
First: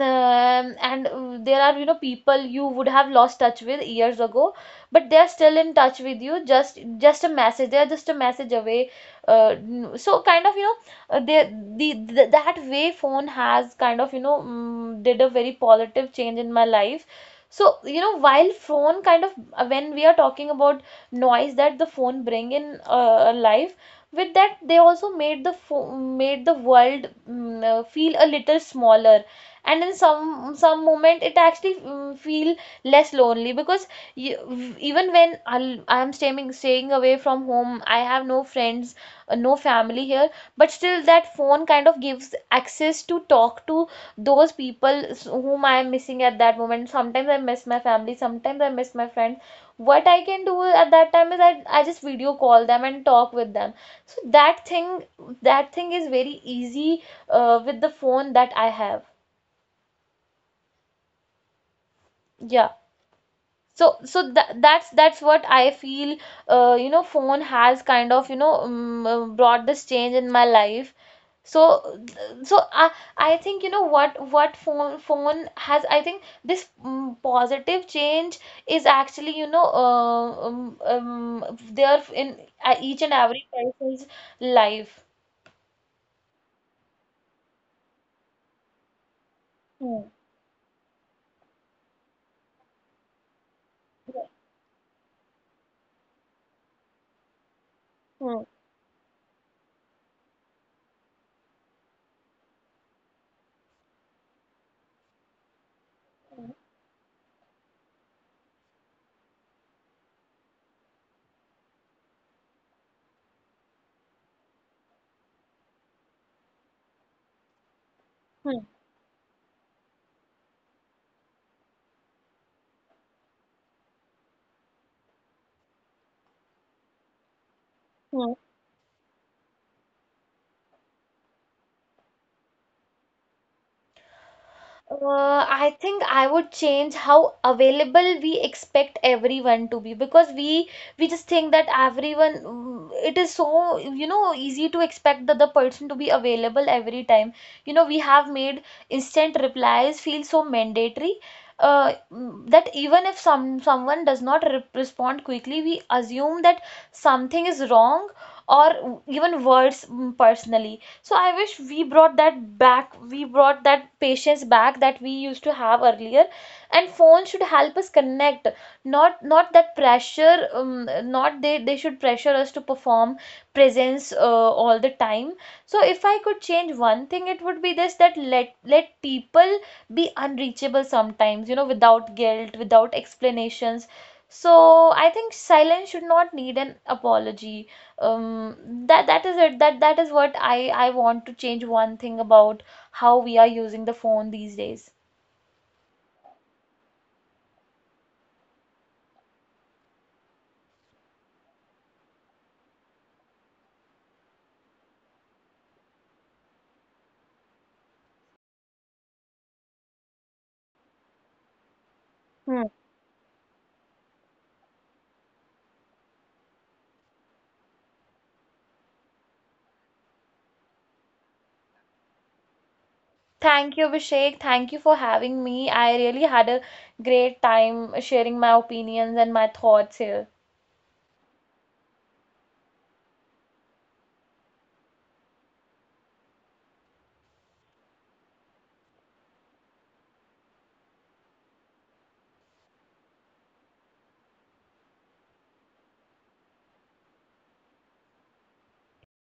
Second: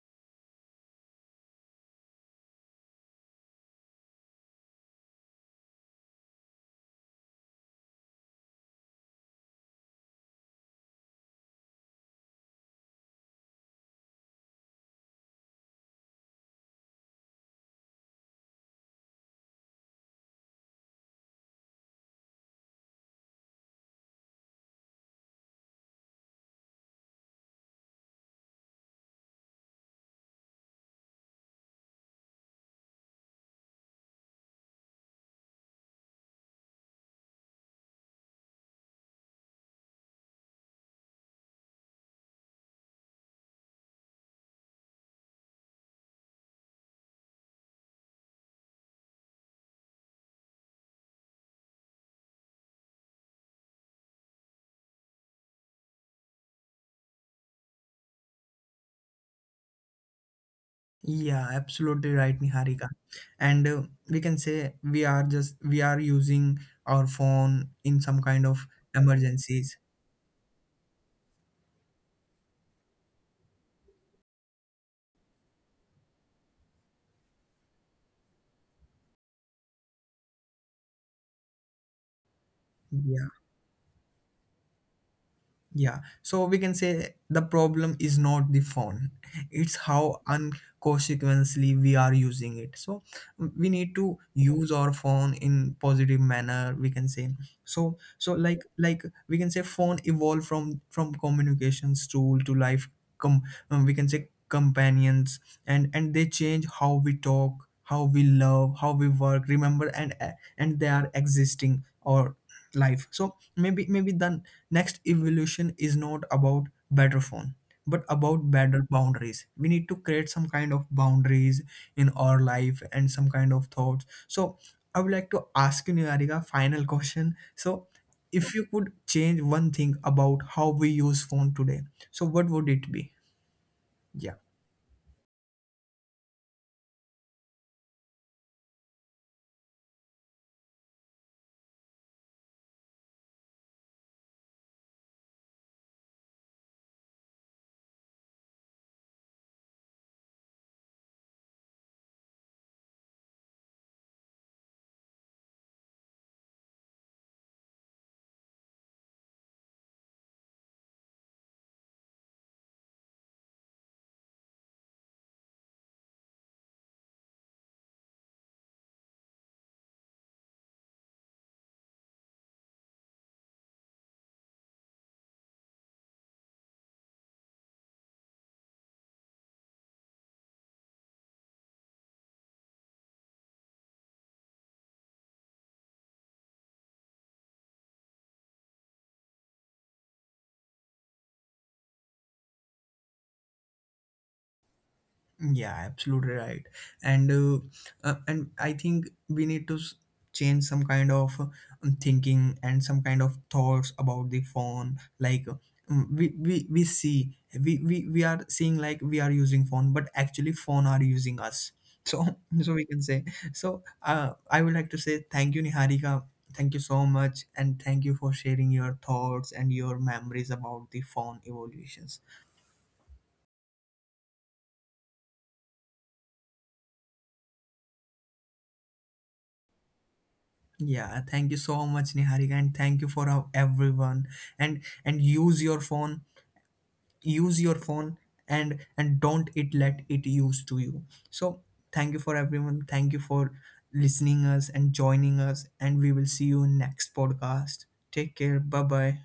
[SPEAKER 2] and there are, you know, people you would have lost touch with years ago, but they are still in touch with you. Just a message, they are just a message away. So kind of you know they, the that way phone has kind of you know did a very positive change in my life. So you know, while phone kind of when we are talking about noise that the phone bring in life, with that they also made the made the world feel a little smaller, and in some moment it actually feel less lonely, because you, even when I'll, I'm staying staying away from home, I have no friends, no family here, but still that phone kind of gives access to talk to those people whom I am missing at that moment. Sometimes I miss my family, sometimes I miss my friends. What I can do at that time is I just video call them and talk with them. So that thing, that thing is very easy with the phone that I have.
[SPEAKER 1] Yeah, absolutely right,
[SPEAKER 2] Yeah.
[SPEAKER 1] Niharika. And
[SPEAKER 2] So
[SPEAKER 1] we
[SPEAKER 2] so
[SPEAKER 1] can
[SPEAKER 2] that
[SPEAKER 1] say
[SPEAKER 2] that's
[SPEAKER 1] we
[SPEAKER 2] that's
[SPEAKER 1] are
[SPEAKER 2] what
[SPEAKER 1] just,
[SPEAKER 2] I
[SPEAKER 1] we are
[SPEAKER 2] feel.
[SPEAKER 1] using
[SPEAKER 2] You know,
[SPEAKER 1] our
[SPEAKER 2] phone
[SPEAKER 1] phone
[SPEAKER 2] has
[SPEAKER 1] in
[SPEAKER 2] kind
[SPEAKER 1] some
[SPEAKER 2] of you
[SPEAKER 1] kind
[SPEAKER 2] know
[SPEAKER 1] of
[SPEAKER 2] brought
[SPEAKER 1] emergencies.
[SPEAKER 2] this change in my life. So so I think you know what phone has, I think this positive change is actually you know there in each and
[SPEAKER 1] Yeah.
[SPEAKER 2] every person's life.
[SPEAKER 1] Yeah, so we can say the problem is not the phone, it's
[SPEAKER 2] Hmm.
[SPEAKER 1] how unconsequently we are using it. So we need to use our phone in positive manner, we can say. So so
[SPEAKER 2] Hmm.
[SPEAKER 1] like like we can say, phone evolved from communications tool to life com, we can say, companions. And they
[SPEAKER 2] Hmm.
[SPEAKER 1] change how we talk, how we love, how we work, remember. And they are existing or life. So maybe the next evolution is not about better phone, but
[SPEAKER 2] Hmm.
[SPEAKER 1] about better boundaries. We need to create some kind of boundaries in our life, and some kind of thoughts. So I would like to ask you, Niharika, final question. So
[SPEAKER 2] Hmm.
[SPEAKER 1] if you could change one thing about how we use phone today, so what would it be? Yeah.
[SPEAKER 2] I think I would change how available we expect everyone to be, because we just think that everyone, it is so you know easy to expect the other person to be available every time. You know, we have made instant replies feel so mandatory, that even if someone does not re respond quickly, we assume that something is wrong, or even worse, personally. So I wish we brought that back. We brought that patience back that we used to have earlier. And phones should help us connect, not not that pressure. Not they they should pressure us to perform presence all the time. So if I could change one thing, it would be this, that let let people be unreachable sometimes, you know, without guilt, without explanations. So I think silence should not need an apology, that is it. That is what I want to change one thing about how we are using the phone these days.
[SPEAKER 1] Yeah, absolutely right. And uh, and I think we need to change some kind of, thinking, and some kind of thoughts about the phone. Like we see, we are seeing like we are using phone, but actually phone are using us. So
[SPEAKER 2] Hmm.
[SPEAKER 1] *laughs* so we can say so. I would like to say thank you, Niharika. Thank you so much, and thank you for sharing your thoughts and your memories about the phone evolutions.
[SPEAKER 2] Thank you, Abhishek. Thank you for having me. I really had a great time sharing my opinions and my thoughts here.
[SPEAKER 1] Yeah, thank you so much, Niharika, and thank you for everyone. And use your phone, and don't it let it use to you. So thank you for everyone. Thank you for listening us and joining us. And we will see you in next podcast. Take care. Bye bye.